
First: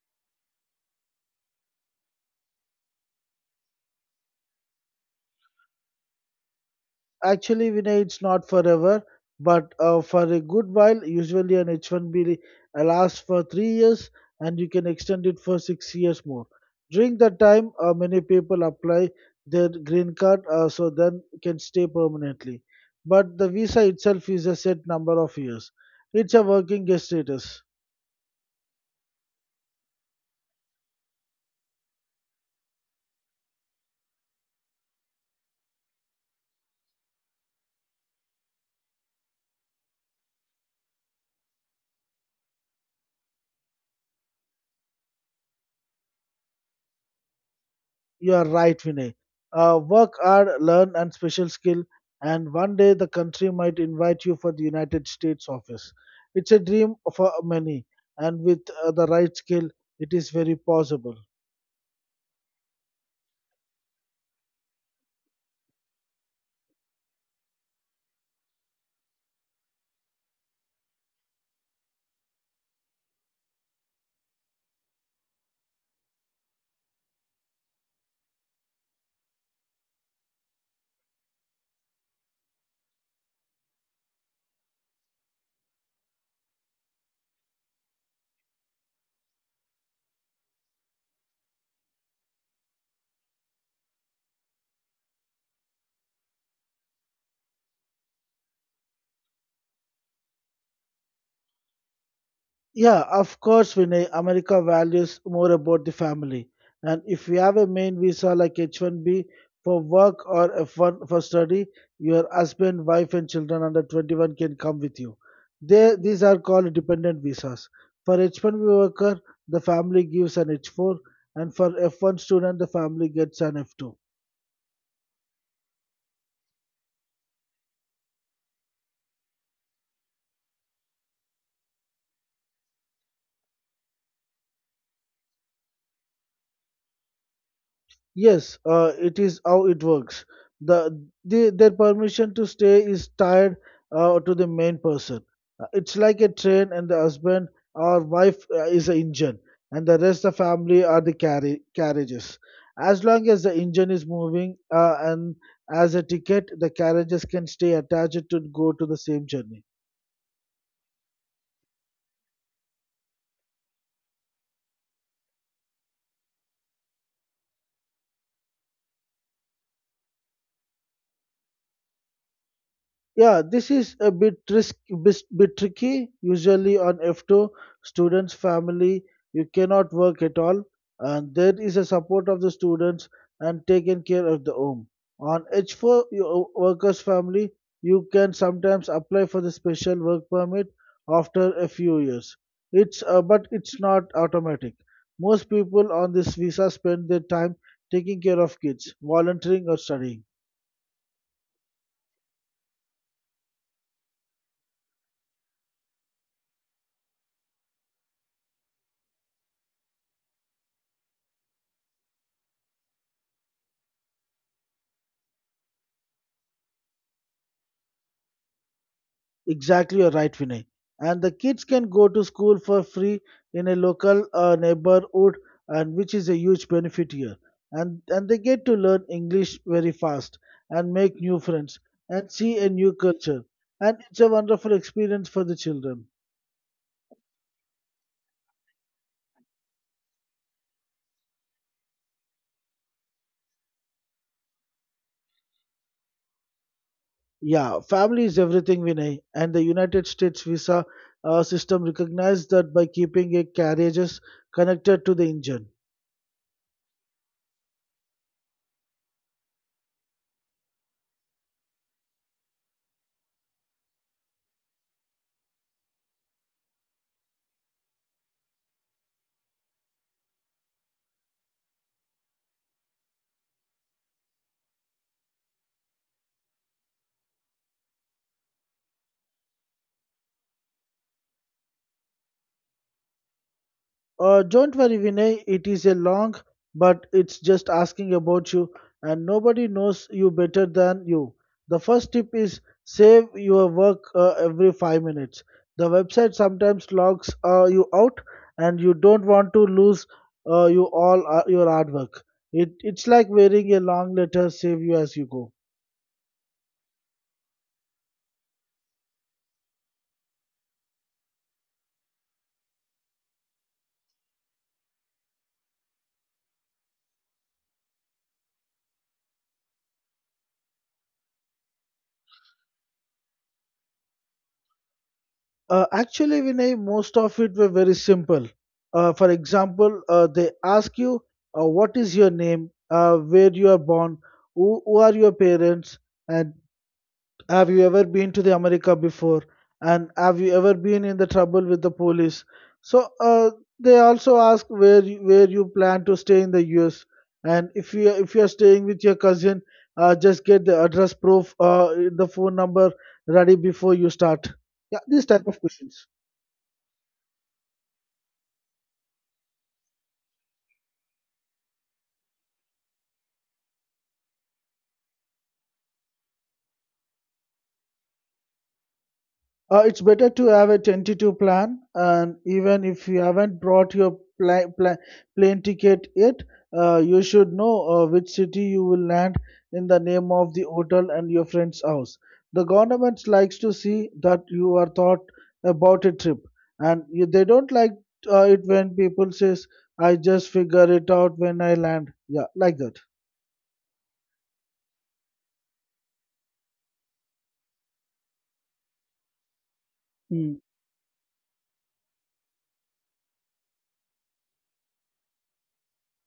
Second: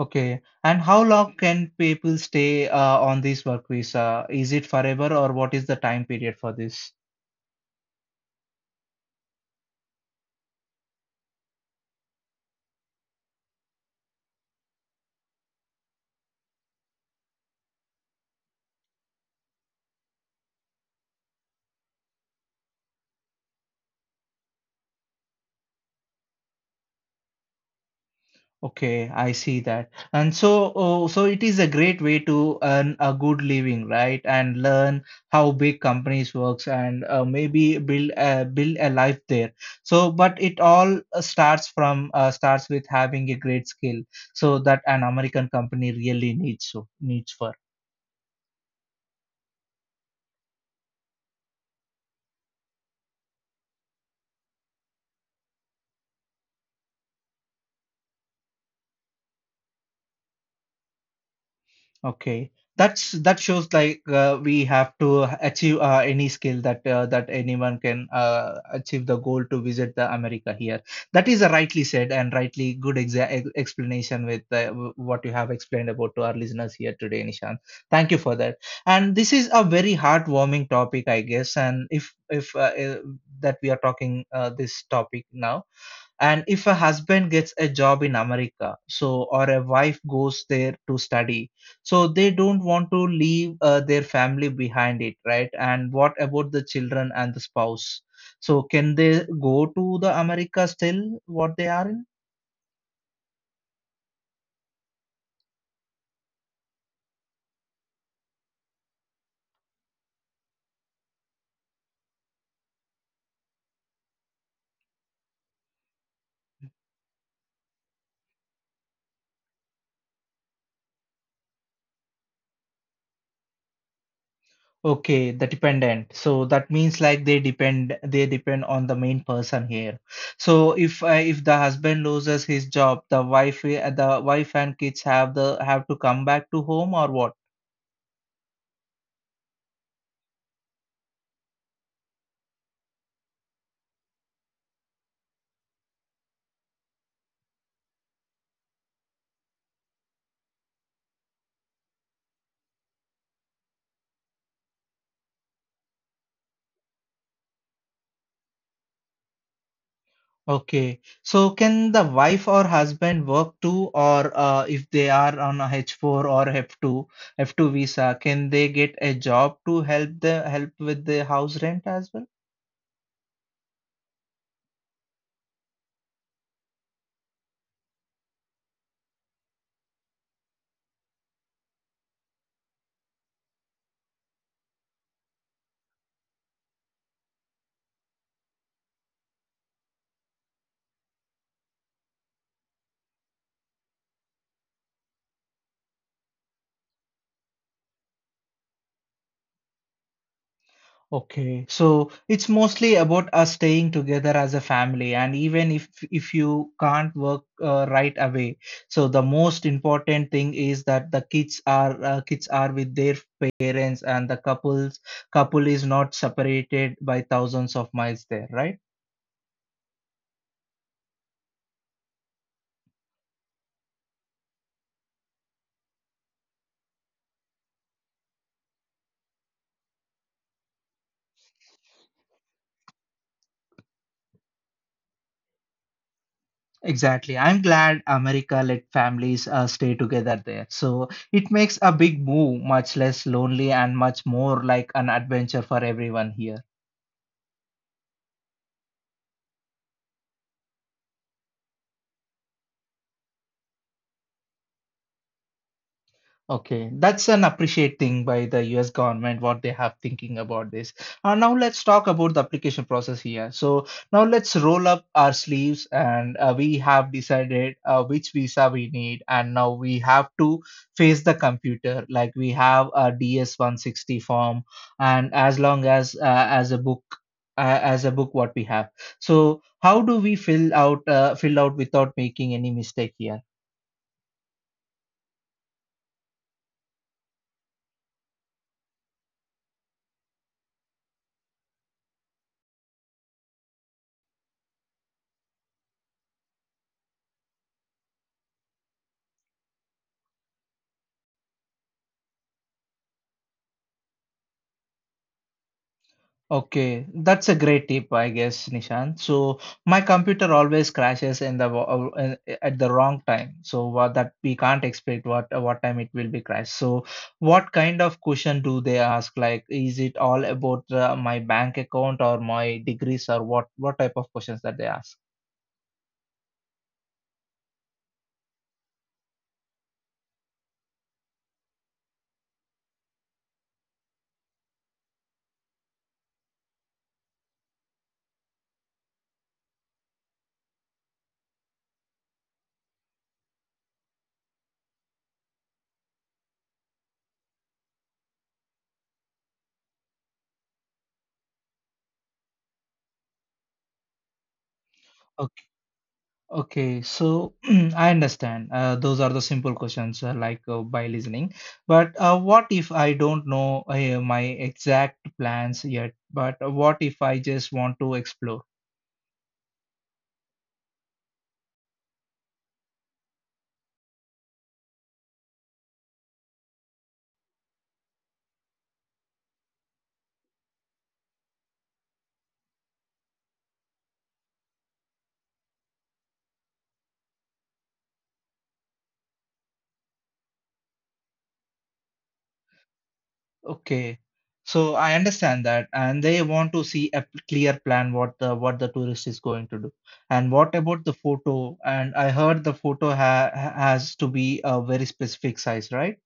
Okay, and how long can people stay on this work visa? Is it forever or what is the time period for this?
Actually, Vinay, it's not forever, but for a good while, usually an H1B lasts for 3 years and you can extend it for 6 years more. During that time, many people apply their green card so then can stay permanently. But the visa itself is a set number of years. It's a working guest status.
Okay, I see that. And so, oh, so it is a great way to earn a good living, right? And learn how big companies works, and maybe build a life there. So, but it all starts with having a great skill, so that an American company really needs so needs for.
You are right, Vinay. Work hard, learn and special skill, and one day the country might invite you for the United States office. It's a dream for many, and with the right skill, it is very possible.
Okay. That's that shows like we have to achieve any skill that that anyone can achieve the goal to visit the America here. That is a rightly said and rightly good explanation with what you have explained about to our listeners here today, Nishan. Thank you for that. And this is a very heartwarming topic, I guess. And if that we are talking this topic now, and if a husband gets a job in America, so or a wife goes there to study, so they don't want to leave their family behind it, right? And what about the children and the spouse? So can they go to the America still what they are in?
Yeah, of course, Vinay. America values more about the family. And if you have a main visa like H-1B for work or F-1 for study, your husband, wife, and children under 21 can come with you. These are called dependent visas. For H-1B worker, the family gives an H-4, and for F-1 student, the family gets an F-2.
Okay, the dependent. So that means like they depend on the main person here. So if the husband loses his job, the wife and kids have to come back to home, or what?
Yes, it is how it works. The their permission to stay is tied to the main person. It's like a train, and the husband or wife is the engine, and the rest of the family are the carriages. As long as the engine is moving and as a ticket, the carriages can stay attached to go to the same journey.
Okay. So can the wife or husband work too, or if they are on a H4 or F2 visa, can they get a job to help with the house rent as well?
Yeah, this is a bit tricky. Usually on F2, students family you cannot work at all, and there is a support of the students and taken care of the home. On H4, your workers family you can sometimes apply for the special work permit after a few years. It's but it's not automatic. Most people on this visa spend their time taking care of kids, volunteering or studying.
Okay. So it's mostly about us staying together as a family, and even if you can't work right away, so the most important thing is that the kids are with their parents, and the couple is not separated by thousands of miles there, right?
Exactly, you're right, Vinay. And the kids can go to school for free in a local neighborhood, and which is a huge benefit here. And they get to learn English very fast and make new friends and see a new culture. And it's a wonderful experience for the children.
Exactly. I'm glad America let families stay together there. So it makes a big move much less lonely and much more like an adventure for everyone here.
Yeah, family is everything, Vinay. And the United States visa system recognizes that by keeping a carriages connected to the engine.
Okay, that's an appreciate thing by the US government, what they have thinking about this. Now let's talk about the application process here. So now let's roll up our sleeves, and we have decided which visa we need. And now we have to face the computer. Like we have a DS-160 form and as a book what we have. So how do we fill out without making any mistake here?
Don't worry, Vinay. It is a long, but it's just asking about you, and nobody knows you better than you. The first tip is save your work every 5 minutes. The website sometimes logs you out, and you don't want to lose your artwork. It's like wearing a long letter, save you as you go.
Okay, that's a great tip, I guess, Nishan. So my computer always crashes at the wrong time, so what that we can't expect what time it will be crashed. So what kind of question do they ask? Like, is it all about my bank account or my degrees, or what type of questions that they ask?
Actually, Vinay, most of it were very simple. For example, they ask you, what is your name, where you are born, who are your parents, and have you ever been to the America before, and have you ever been in the trouble with the police? So they also ask where you plan to stay in the US, and if you are staying with your cousin, just get the address proof, the phone number ready before you start. Yeah, these type of questions.
Okay, so I understand. Those are the simple questions, like by listening. But what if I don't know my exact plans yet? But what if I just want to explore?
It's better to have a tentative plan, and even if you haven't brought your plane ticket yet, you should know which city you will land in the name of the hotel and your friend's house. The government likes to see that you are thought about a trip, and they don't like it when people says, "I just figure it out when I land." Yeah, like that.
Okay, so I understand that, and they want to see a clear plan what the tourist is going to do. And
Hmm.
what about the photo? And I heard the photo has to be a very specific size, right?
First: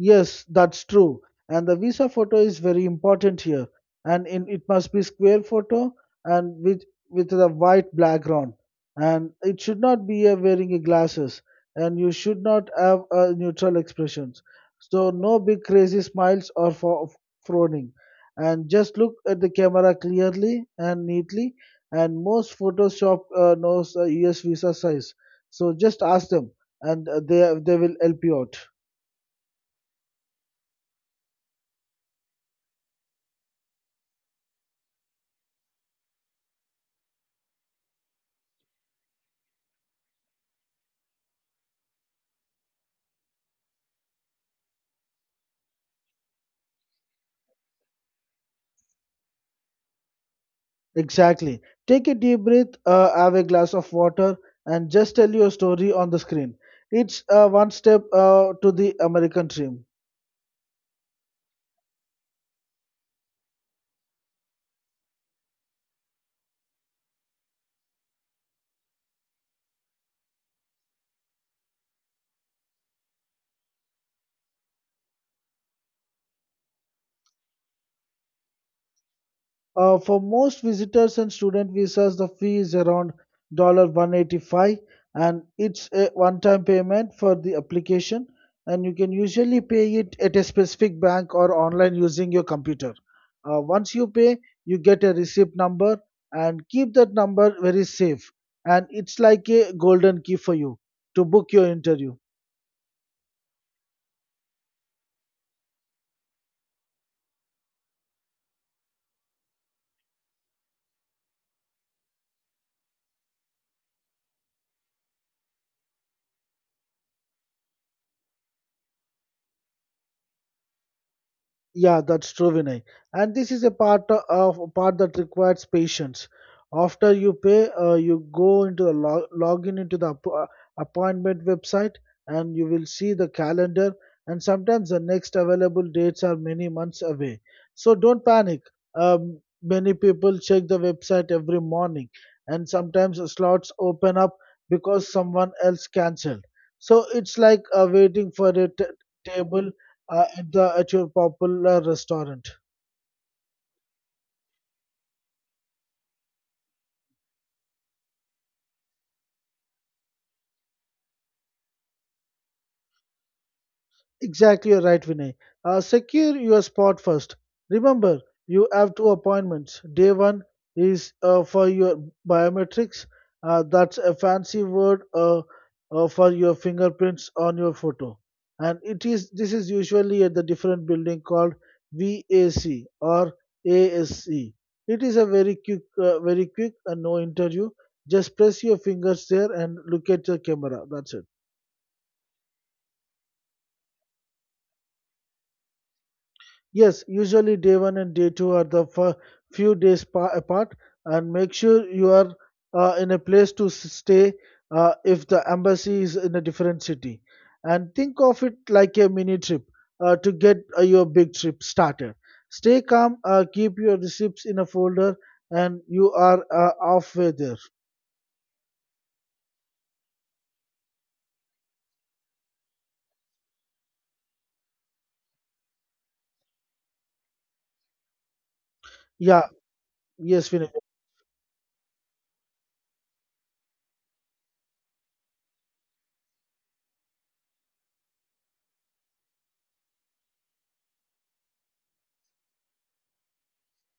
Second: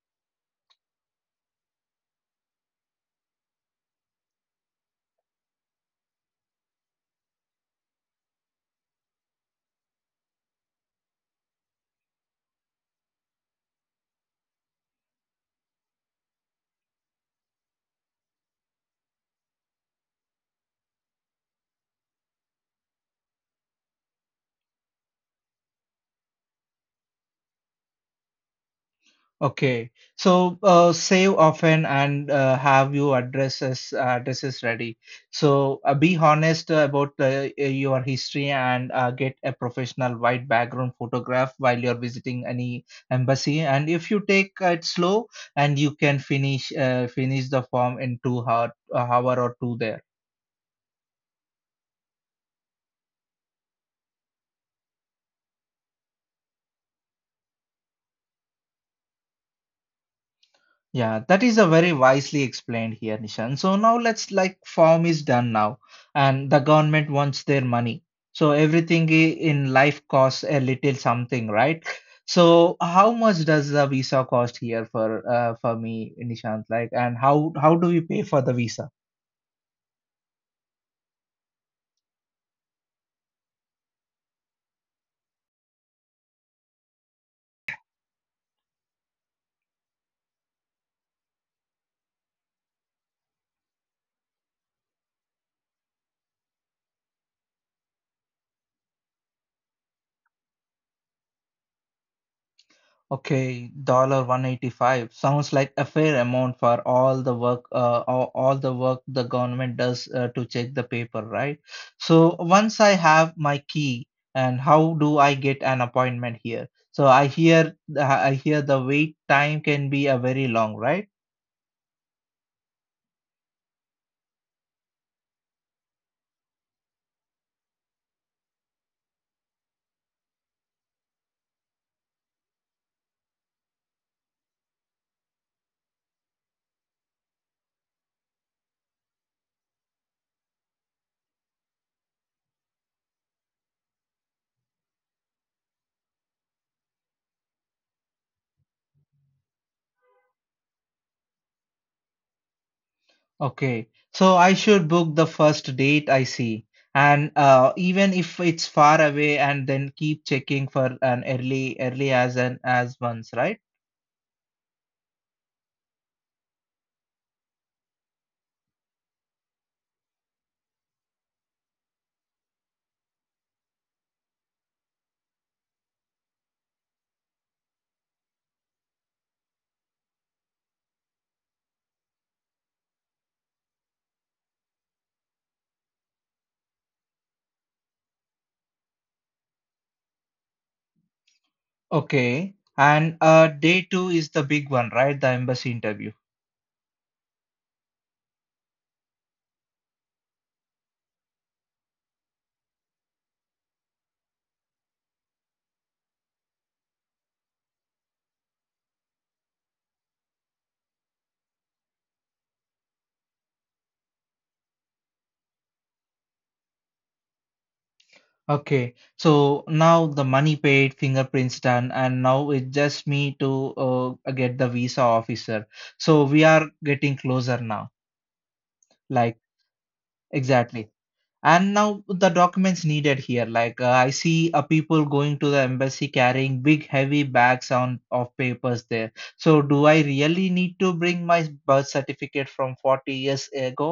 Yes, that's true. And the visa photo is very important here. And in, it must be square photo and with the white background. And it should not be a wearing a glasses. And you should not have a neutral expressions. So no big crazy smiles or for frowning. And just look at the camera clearly and neatly. And most Photoshop knows US visa size. So just ask them, and uh, they will help you out.
Okay, so save often and have your addresses ready. So be honest about your history and get a professional white background photograph while you're visiting any embassy. And if you take it slow, and you can finish the form in 2 hours, a hour or two there.
Exactly. Take a deep breath, have a glass of water, and just tell your story on the screen. It's one step to the American dream.
Yeah, that is a very wisely explained here, Nishan. So now let's like form is done now, and the government wants their money. So in life costs a little something, right? So how much does the visa cost here for me, Nishant? Like, and how do we pay for the visa?
For most visitors and student visas, the fee is around 185, and it's a one-time payment for the application, and you can usually pay it at a specific bank or online using your computer. Once you pay, you get a receipt number and keep that number very safe, and it's like a golden key for you to book your interview.
Okay, dollar 185 sounds like a fair amount for all the work, all the work the government does to check the paper, right? So once I have my key, and how do I get an appointment here? So I hear the wait time can be a very long, right?
Yeah, that's true, Vinay. And this is a part of part that requires patience. After you pay, you go into log in into the appointment website, and you will see the calendar. And sometimes the next available dates are many months away. So don't panic. Many people check the website every morning, and sometimes slots open up because someone else cancelled. So it's like waiting for a table at your popular restaurant.
Okay, so I should book the first date I see, and even if it's far away, and then keep checking for an early as an as once, right?
Exactly, you're right, Vinay. Secure your spot first. Remember, you have two appointments. Day one is for your biometrics. That's a fancy word for your fingerprints on your photo, and it is this is usually at the different building called VAC or ASC. It is a very quick, and no interview. Just press your fingers there and look at the camera. That's it.
Okay. And day two is the big one, right? The embassy interview.
Yes, usually day one and day two are the few days apart, and make sure you are in a place to stay if the embassy is in a different city. And think of it like a mini trip to get your big trip started. Stay calm, keep your receipts in a folder, and you are halfway there.
Okay. So now the money paid, fingerprints done, and now it's just me to get the visa officer. So we are getting closer now. Like,
Yeah, yes, Vinay.
exactly. And now the documents needed here like I see people going to the embassy carrying big heavy bags on of papers there, so do I really need to bring my birth certificate from 40 years ago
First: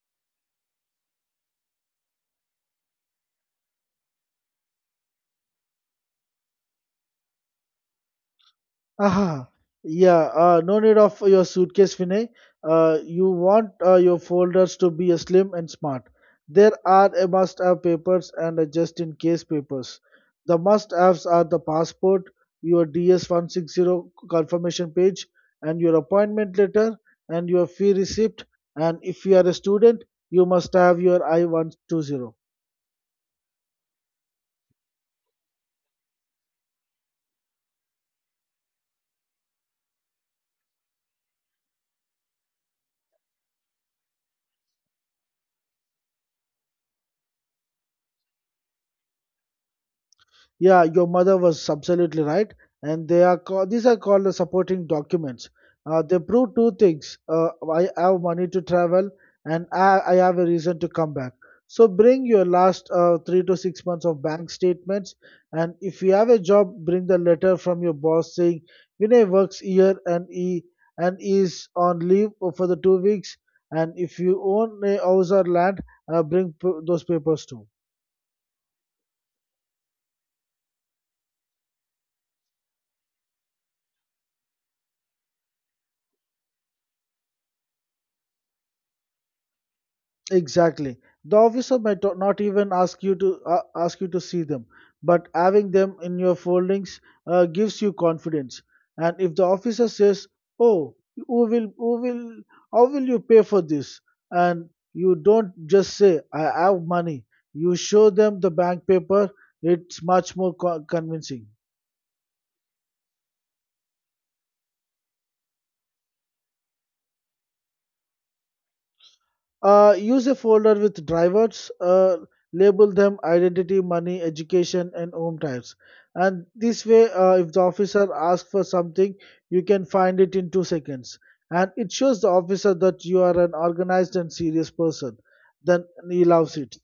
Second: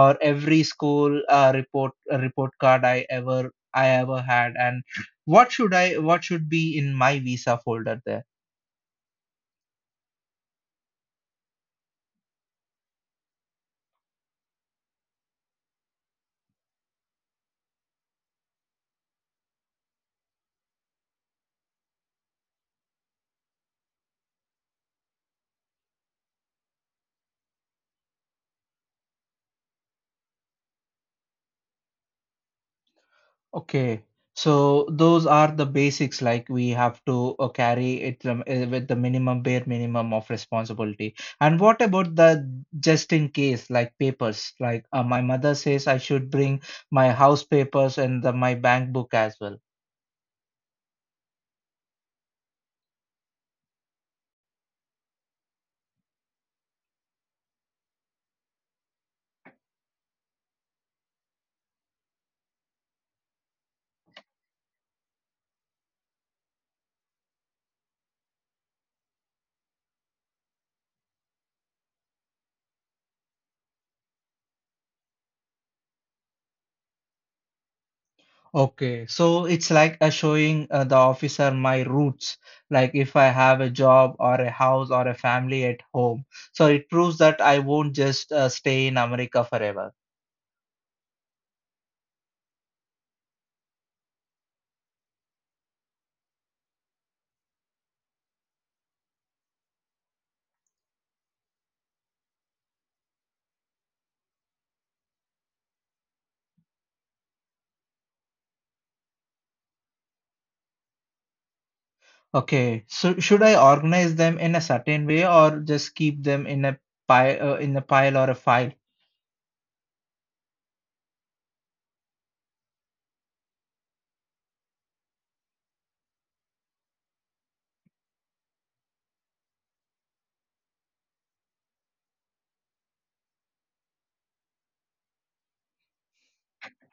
or every school report card I ever had? And what should I, what should be in my visa folder there?
Aha, yeah, no need of your suitcase, Vinay. You want your folders to be slim and smart. There are a must-have papers and a just-in-case papers. The must-haves are the passport, your DS-160 confirmation page, and your appointment letter, and your fee receipt. And if you are a student, you must have your I-120.
Okay, so those are the basics, like we have to carry it with the bare minimum of responsibility. And what about the just in case, like papers? Like my mother says I should bring my house papers and my bank book as well.
Yeah, your mother was absolutely right, and these are called the supporting documents. They prove two things: I have money to travel, and I have a reason to come back. So bring your last 3 to 6 months of bank statements, and if you have a job, bring the letter from your boss saying Vinay works here and is on leave for the 2 weeks. And if you own a house or land, bring those papers too.
Okay, so it's like showing the officer my roots, like if I have a job or a house or a family at home. So it proves that I won't just stay in America forever.
Exactly. The officer might not even ask you to see them, but having them in your foldings gives you confidence. And if the officer says, "Oh, who will how will you pay for this?" and you don't just say, "I have money." You show them the bank paper. It's much more convincing.
Okay, so should I organize them in a certain way or just keep them in in a pile or a file?
Use a folder with drivers, label them identity, money, education, and home types. And this way, if the officer asks for something, you can find it in 2 seconds. And it shows the officer that you are an organized and serious person. Then he loves it.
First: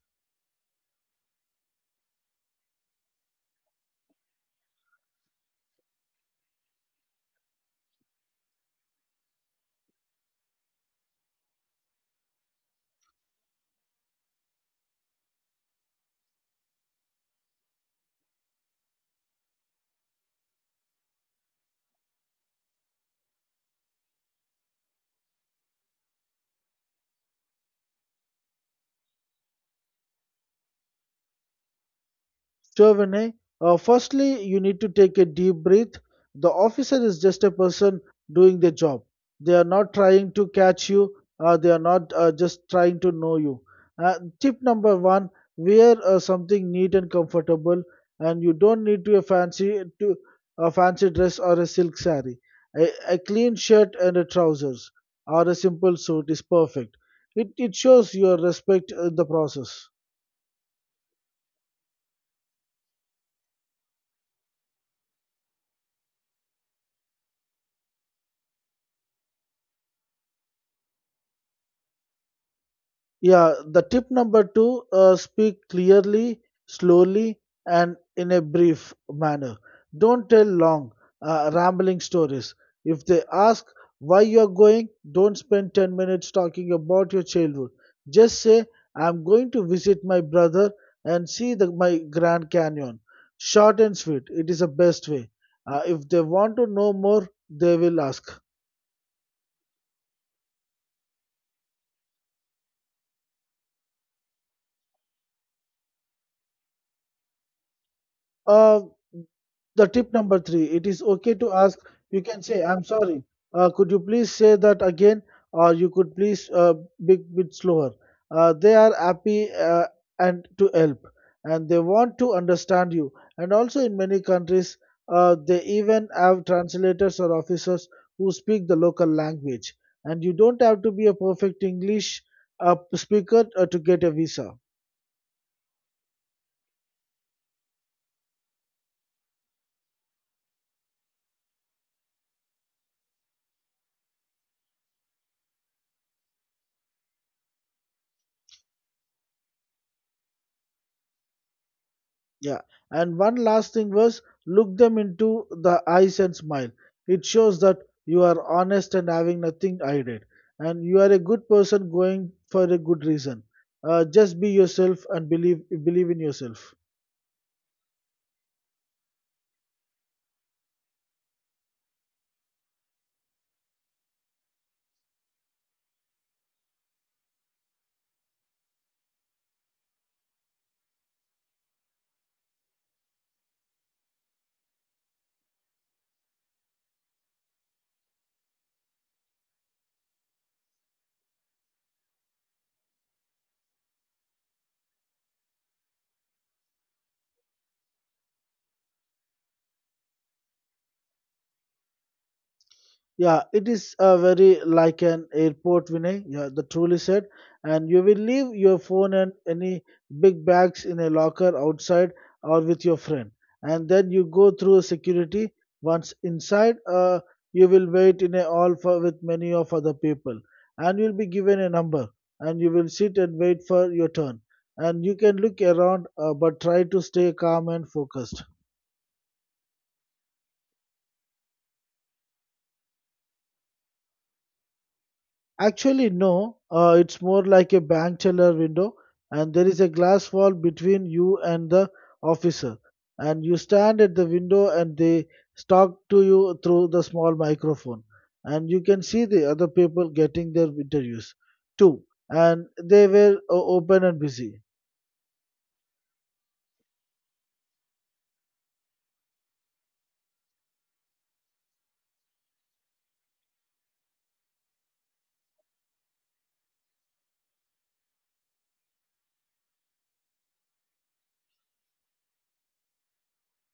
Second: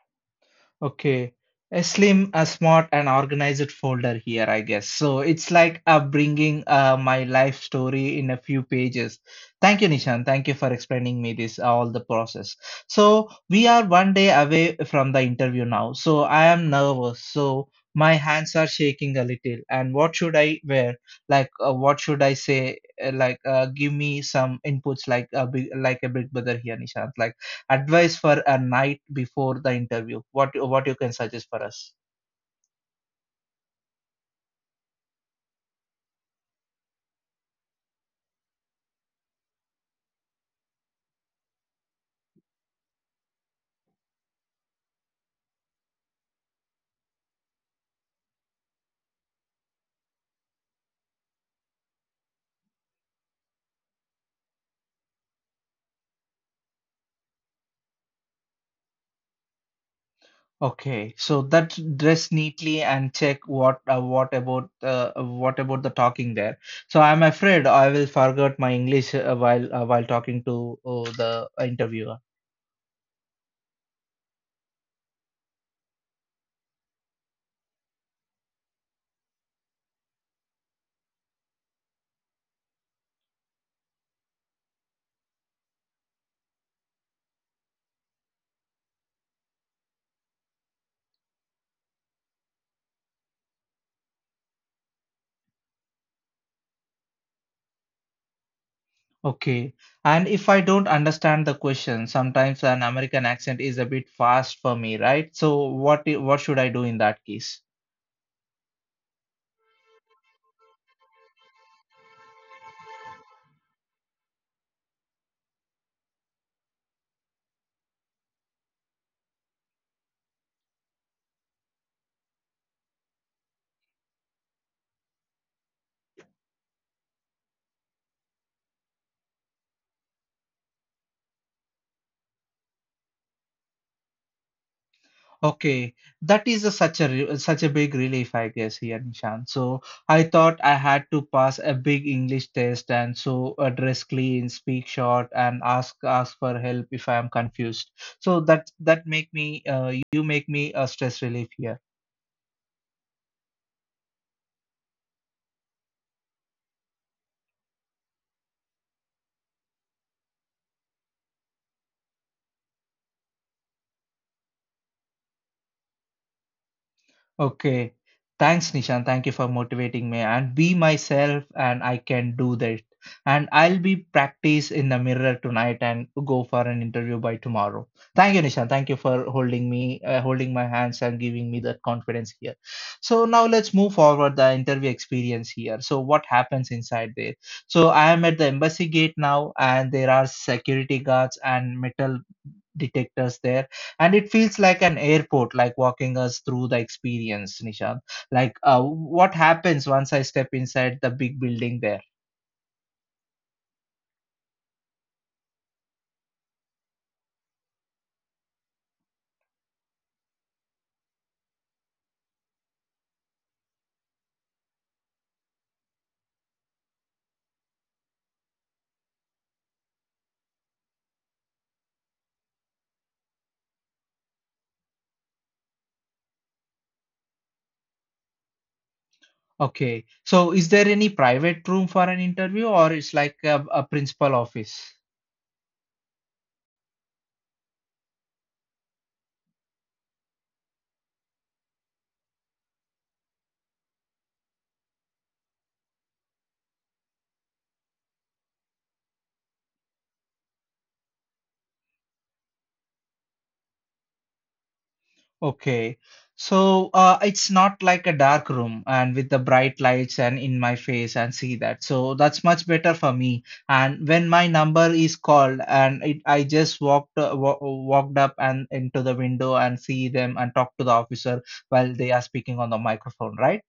Okay. A slim, a smart, and organized folder here, I guess. So it's like bringing my life story in a few pages. Thank you, Nishan. Thank you for explaining me this, all the process. So we are one day away from the interview now. So I am nervous. So my hands are shaking a little. And what should I wear? What should I say? Give me some inputs, like a big brother here, Nishant. Like advice for a night before the interview, what you can suggest for us.
Sure. Firstly, you need to take a deep breath. The officer is just a person doing their job. They are not trying to catch you, they are not just trying to know you. Uh, Tip number one, wear something neat and comfortable, and you don't need to a fancy dress or a silk saree. A clean shirt and a trousers or a simple suit is perfect. It shows your respect in the process.
Okay, so that, dress neatly and check what. What about what about the talking there? So I'm afraid I will forget my english while talking to the interviewer.
Yeah, the tip number two, speak clearly, slowly, and in a brief manner. Don't tell long, rambling stories. If they ask why you are going, don't spend 10 minutes talking about your childhood. Just say, I'm going to visit my brother and see my Grand Canyon. Short and sweet, it is the best way. If they want to know more, they will ask.
Okay. And if I don't understand the question, sometimes an American accent is a bit fast for me, right? So what should I do in that case?
Uh, the tip number three, it is okay to ask. You can say, I'm sorry, could you please say that again, or you could please be bit slower. They are happy and to help, and they want to understand you. And also in many countries, they even have translators or officers who speak the local language, and you don't have to be a perfect English speaker to get a visa.
Okay, that is a, such a big relief, I guess, here, Nishan. So I thought I had to pass a big English test, and so dress clean, speak short, and ask for help if I am confused. So that, that make me you make me a stress relief here.
Yeah, and one last thing was look them into the eyes and smile. It shows that you are honest and having nothing hidden, and you are a good person going for a good reason. Just be yourself and believe in yourself.
Okay. Thanks, Nishan. Thank you for motivating me and be myself and I can do that. And I'll be practice in the mirror tonight and go for an interview by tomorrow. Thank you, Nishan. Thank you for holding me, holding my hands and giving me that confidence here. So now let's move forward the interview experience here. So what happens inside there? So I am at the embassy gate now and there are security guards and metal detect us there, and it feels like an airport. Like, walking us through the experience, Nishant, like what happens once I step inside the big building there?
Yeah, it is very like an airport, Vinay. Yeah, the truly said. And you will leave your phone and any big bags in a locker outside or with your friend. And then you go through security. Once inside, you will wait in a hall with many of other people. And you'll be given a number. And you will sit and wait for your turn. And you can look around, but try to stay calm and focused.
Okay, so is there any private room for an interview, or it's like a principal office?
Actually, no. It's more like a bank teller window, and there is a glass wall between you and the officer. And you stand at the window, and they talk to you through the small microphone. And you can see the other people getting their interviews too. And they were open and busy.
Okay. So it's not like a dark room and with the bright lights and in my face and see that. So that's much better for me. And when my number is called and it, I just walked up and into the window and see them and talk to the officer while they are speaking on the microphone, right?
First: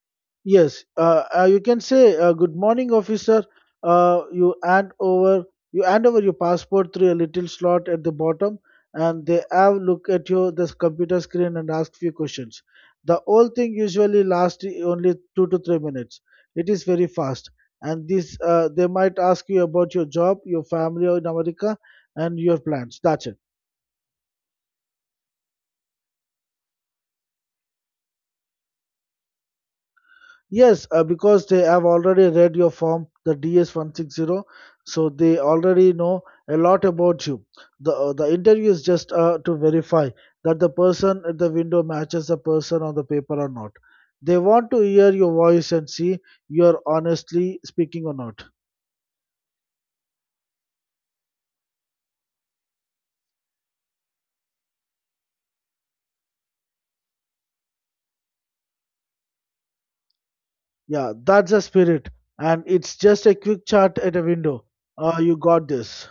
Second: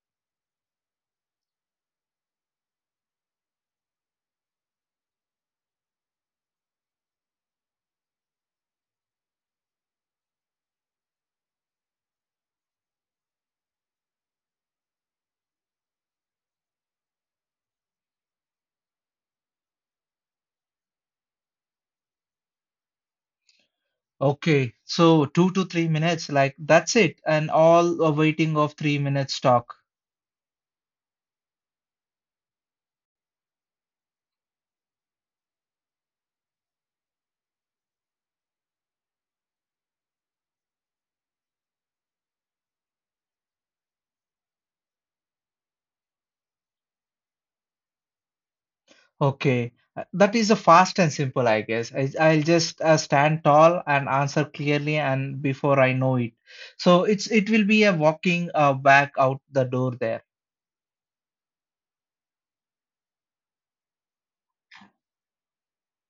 Yes, you can say good morning, officer. Uh, you hand over you hand over your passport through a little slot at the bottom, and they have look at your the computer screen and ask few questions. The whole thing usually lasts only 2 to 3 minutes. It is very fast, and this they might ask you about your job, your family in America, and your plans. That's it.
Okay. So 2 to 3 minutes, like that's it. And all a waiting of 3 minutes talk.
Yes, because they have already read your form, the DS160, so they already know a lot about you. The interview is just to verify that the person at the window matches the person on the paper or not. They want to hear your voice and see you're honestly speaking or not.
Okay, that is a fast and simple, I guess. I'll just stand tall and answer clearly, and before I know it, so it will be a walking back out the door there.
Yeah, that's the spirit. And it's just a quick chat at a window. You got this.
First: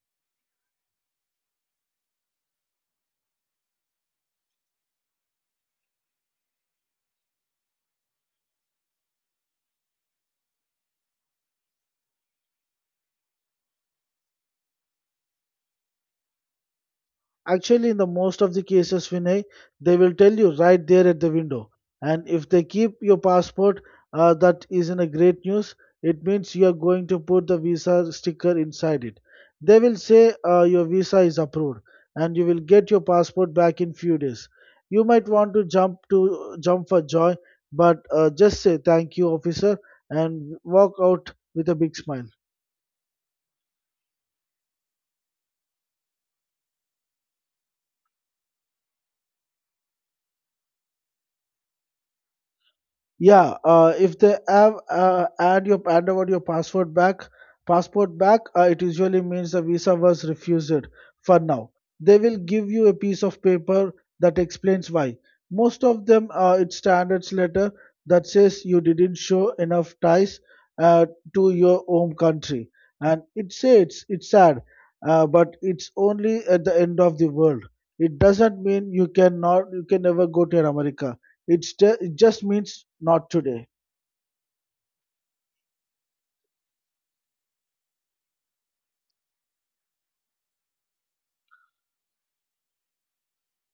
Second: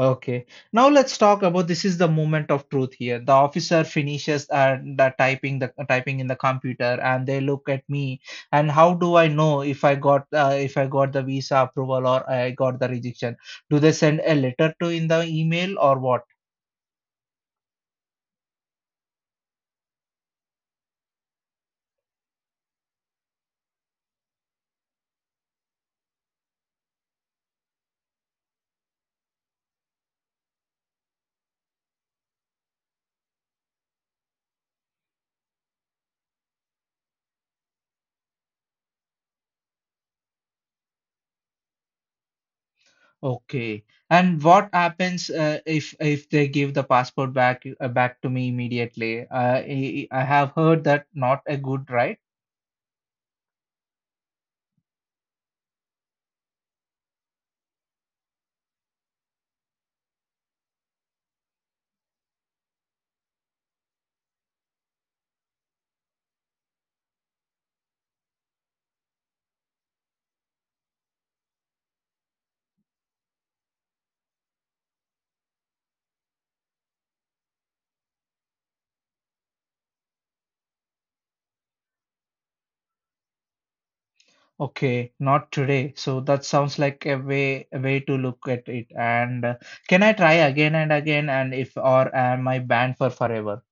Okay, now let's talk about this is the moment of truth here. The officer finishes and typing in the computer, and they look at me, and how do I know if I got if I got the visa approval or I got the rejection? Do they send a letter to in the email or what?
Actually, in the most of the cases, Vinay, they will tell you right there at the window. And if they keep your passport, that is in a great news. It means you are going to put the visa sticker inside it. They will say your visa is approved, and you will get your passport back in few days. You might want to jump for joy, but just say thank you, officer, and walk out with a big smile.
Okay. And what happens if they give the passport back back to me immediately? I have heard that not a good right.
Yeah, if they have add your hand over passport back, it usually means the visa was refused for now. They will give you a piece of paper that explains why. Most of them, it's standards letter that says you didn't show enough ties uh, to your home country, and it says it's sad, but it's only at the end of the world. It doesn't mean you can never go to America, it's it just means not today.
Okay, not today. So that sounds like a way to look at it. And can I try again and again? And if or am I banned for forever?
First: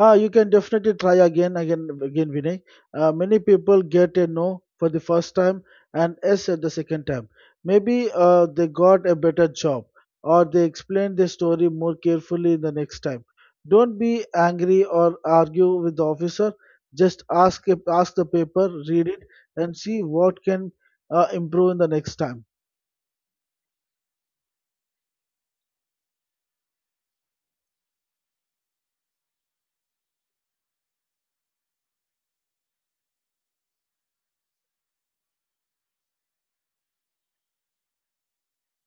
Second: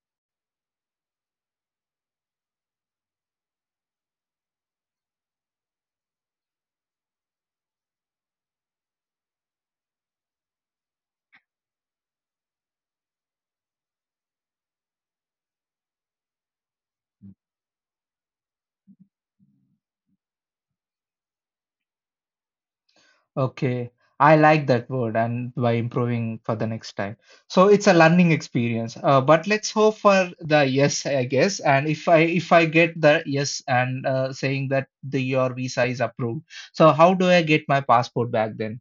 Ah, you can definitely try again, again, again, Vinay. Many people get a no for the first time and yes at the second time. Maybe they got a better job or they explained the story more carefully the next time. Don't be angry or argue with the officer. Just ask the paper, read it, and see what can improve in the next time.
Okay, I like that word and by improving for the next time. So it's a learning experience. But let's hope for the yes, I guess. And if I get the yes and saying that the your visa is approved, so how do I get my passport back then?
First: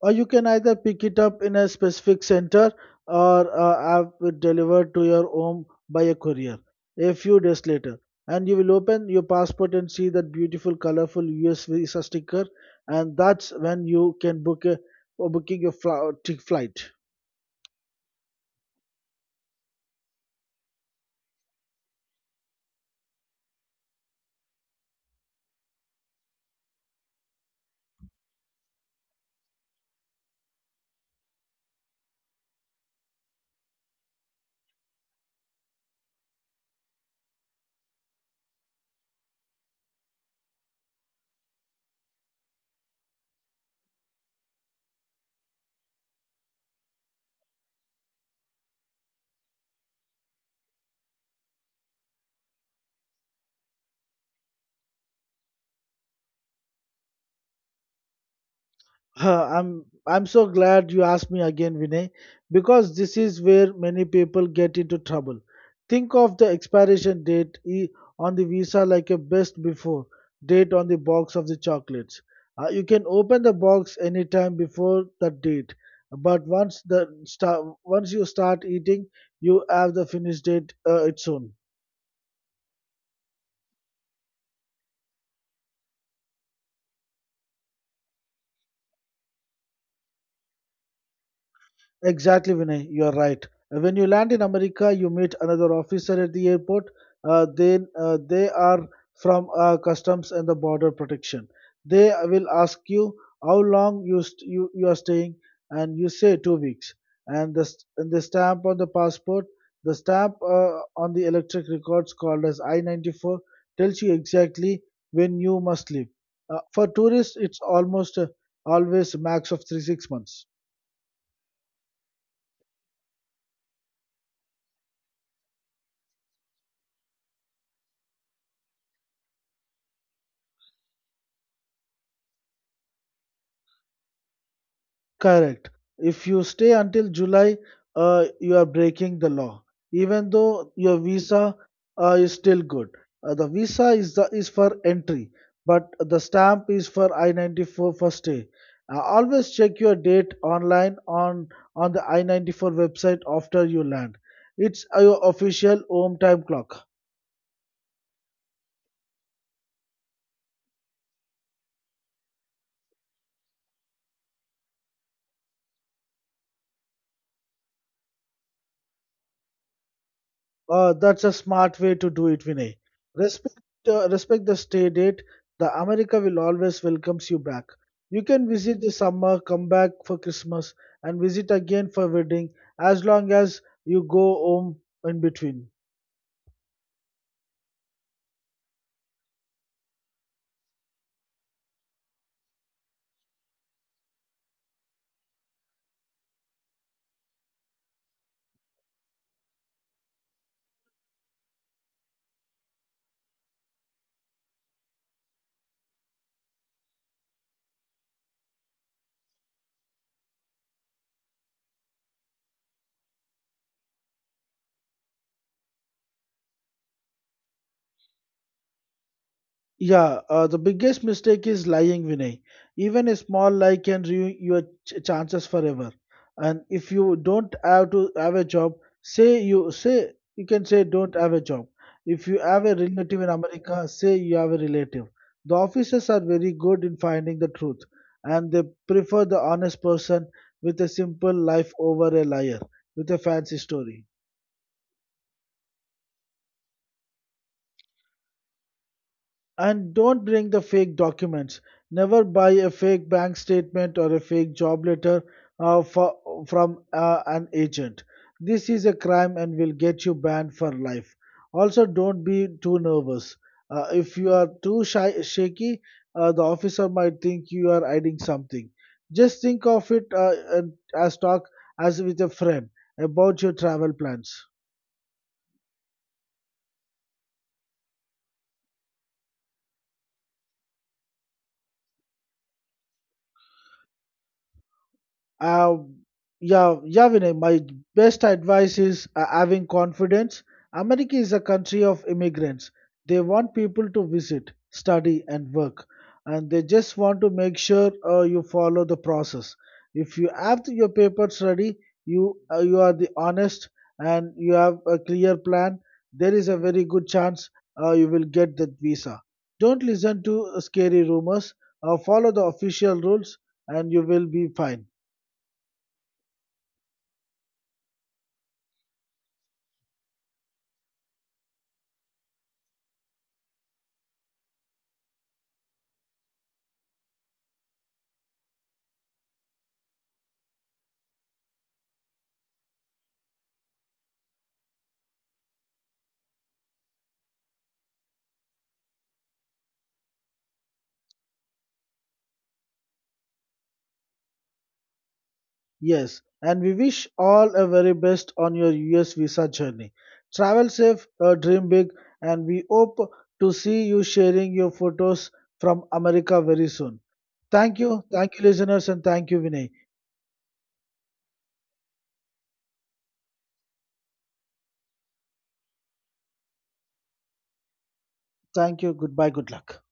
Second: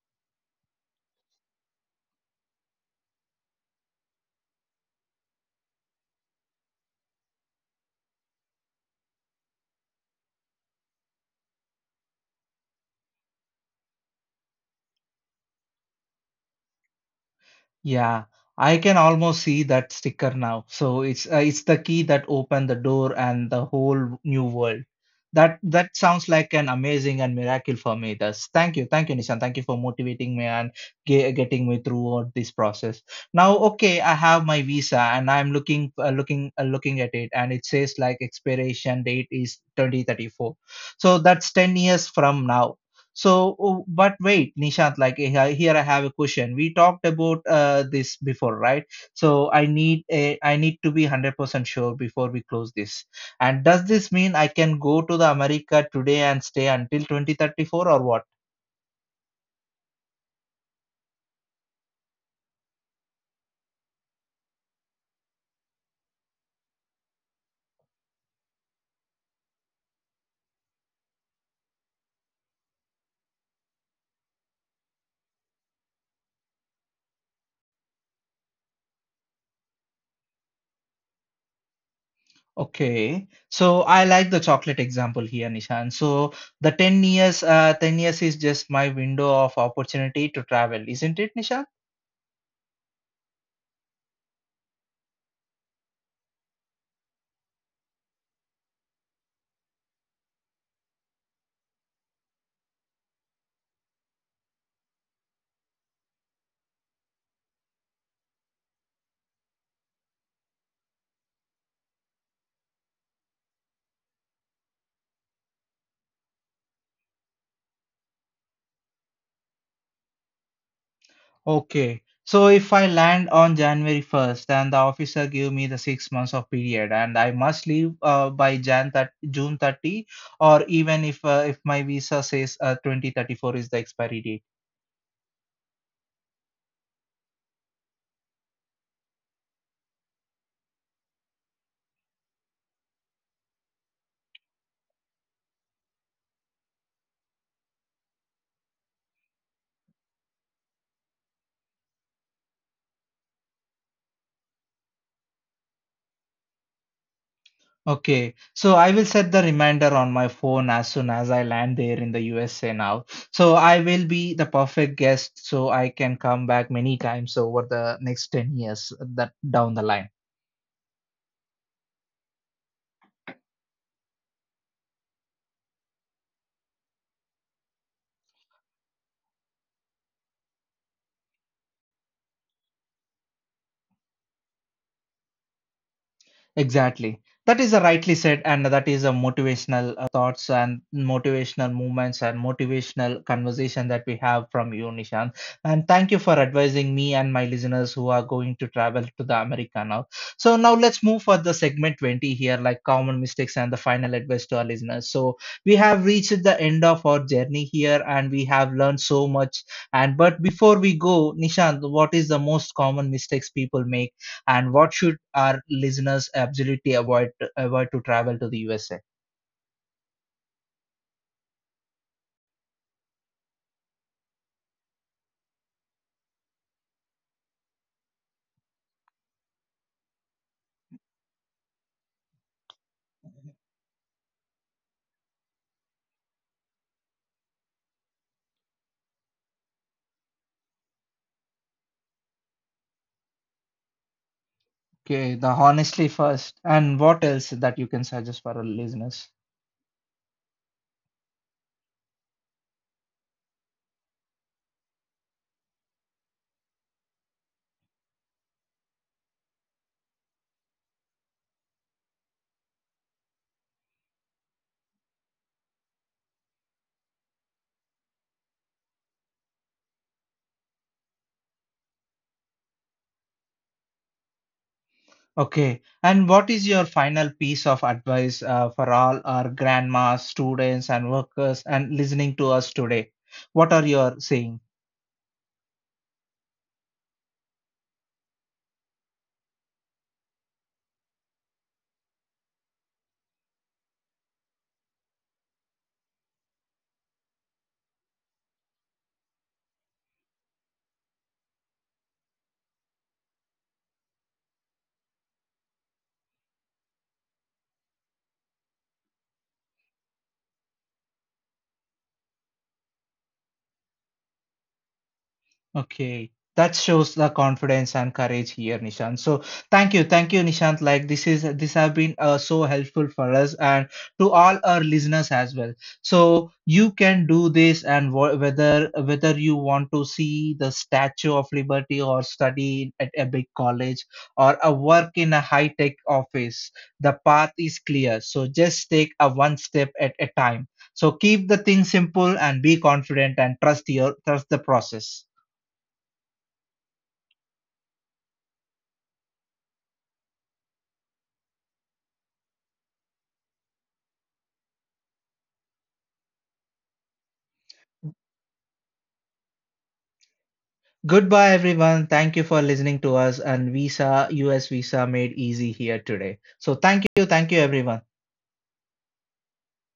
Or you can either pick it up in a specific center or have it delivered to your home by a courier a few days later. And you will open your passport and see that beautiful, colorful US visa sticker, and that's when you can book a or booking your flight.
Yeah, I can almost see that sticker now. So it's the key that opened the door and the whole new world. That, that sounds like an amazing and miracle for me. Thus, thank you, Nishan. Thank you for motivating me and getting me throughout this process. Now, okay, I have my visa and I'm looking at it, and it says like expiration date is 2034. So that's 10 years from now. So, oh, but wait, Nishant, like eh, here I have a question. We talked about this before, right? So I need to be 100% sure before we close this. And does this mean I can go to the America today and stay until 2034 or what?
Huh, I'm so glad you asked me again, Vinay, because this is where many people get into trouble. Think of the expiration date on the visa like a best before date on the box of the chocolates. You can open the box anytime before that date, but once you start eating, you have the finish date its own.
Okay, so I like the chocolate example here, Nishan. So the 10 years is just my window of opportunity to travel, isn't it, Nishan?
Exactly, Vinay. You're right. When you land in America, you meet another officer at the airport. They are from Customs and the Border Protection. They will ask you how long you are staying, and you say 2 weeks. And the stamp on the passport, the stamp on the electric records called as I 94 tells you exactly when you must leave. For tourists, it's almost always max of 3 6 months.
Okay. So if I land on January 1st and the officer give me the 6 months of period and I must leave by Jan that June 30, or even if my visa says 2034 is the expiry date.
Correct. If you stay until July, you are breaking the law, even though your visa is still good. The visa is for entry, but the stamp is for I-94 for stay. Always check your date online on the I-94 website after you land. It's your official home time clock.
Okay. So I will set the reminder on my phone as soon as I land there in the USA now. So I will be the perfect guest so I can come back many times over the next 10 years that down the line.
That's a smart way to do it, Vinay. Respect, respect the stay date. The America will always welcomes you back. You can visit the summer, come back for Christmas, and visit again for wedding as long as you go home in between.
Exactly. That is a rightly said, and that is a motivational thoughts and motivational movements and motivational conversation that we have from you, Nishan. And thank you for advising me and my listeners who are going to travel to the America now. So now let's move for the segment 20 here, like common mistakes and the final advice to our listeners. So we have reached the end of our journey here, and we have learned so much. And but before we go, Nishan, what is the most common mistakes people make, and what should our listeners absolutely avoid to travel to the USA?
Yeah, the biggest mistake is lying, Vinay. Even a small lie can ruin your chances forever. And if you don't have to have a job, say you can say don't have a job. If you have a relative in America, say you have a relative. The officers are very good in finding the truth, and they prefer the honest person with a simple life over a liar with a fancy story.
Okay, the honestly first, and what else that you can suggest for our listeners?
And don't bring the fake documents. Never buy a fake bank statement or a fake job letter uh, for, from an agent. This is a crime and will get you banned for life. Also, don't be too nervous. If you are too shy, shaky, the officer might think you are hiding something. Just think of it as talk as with a friend about your travel plans.
Okay, and what is your final piece of advice for all our grandmas, students, and workers, and listening to us today? What are your saying?
Um, yeah, Vinay, my best advice is having confidence. America is a country of immigrants. They want people to visit, study, and work, and they just want to make sure you follow the process. If you have your papers ready, you are the honest, and you have a clear plan. There is a very good chance you will get that visa. Don't listen to scary rumors. Follow the official rules, and you will be fine.
Okay. That shows the confidence and courage here, Nishant. So thank you. Thank you, Nishant. Like this have been so helpful for us and to all our listeners as well. So you can do this and whether you want to see the Statue of Liberty or study at a big college or a work in a high tech office, the path is clear. So just take a one step at a time. So keep the thing simple and be confident and trust the process.
Yes, and we wish all a very best on your US visa journey. Travel safe, dream big, and we hope to see you sharing your photos from America very soon. Thank you, listeners, and thank you, Vinay.
Goodbye, everyone. Thank you for listening to us and Visa, US Visa made easy here today. So, thank you. Thank you, everyone.
Thank you, goodbye, good luck.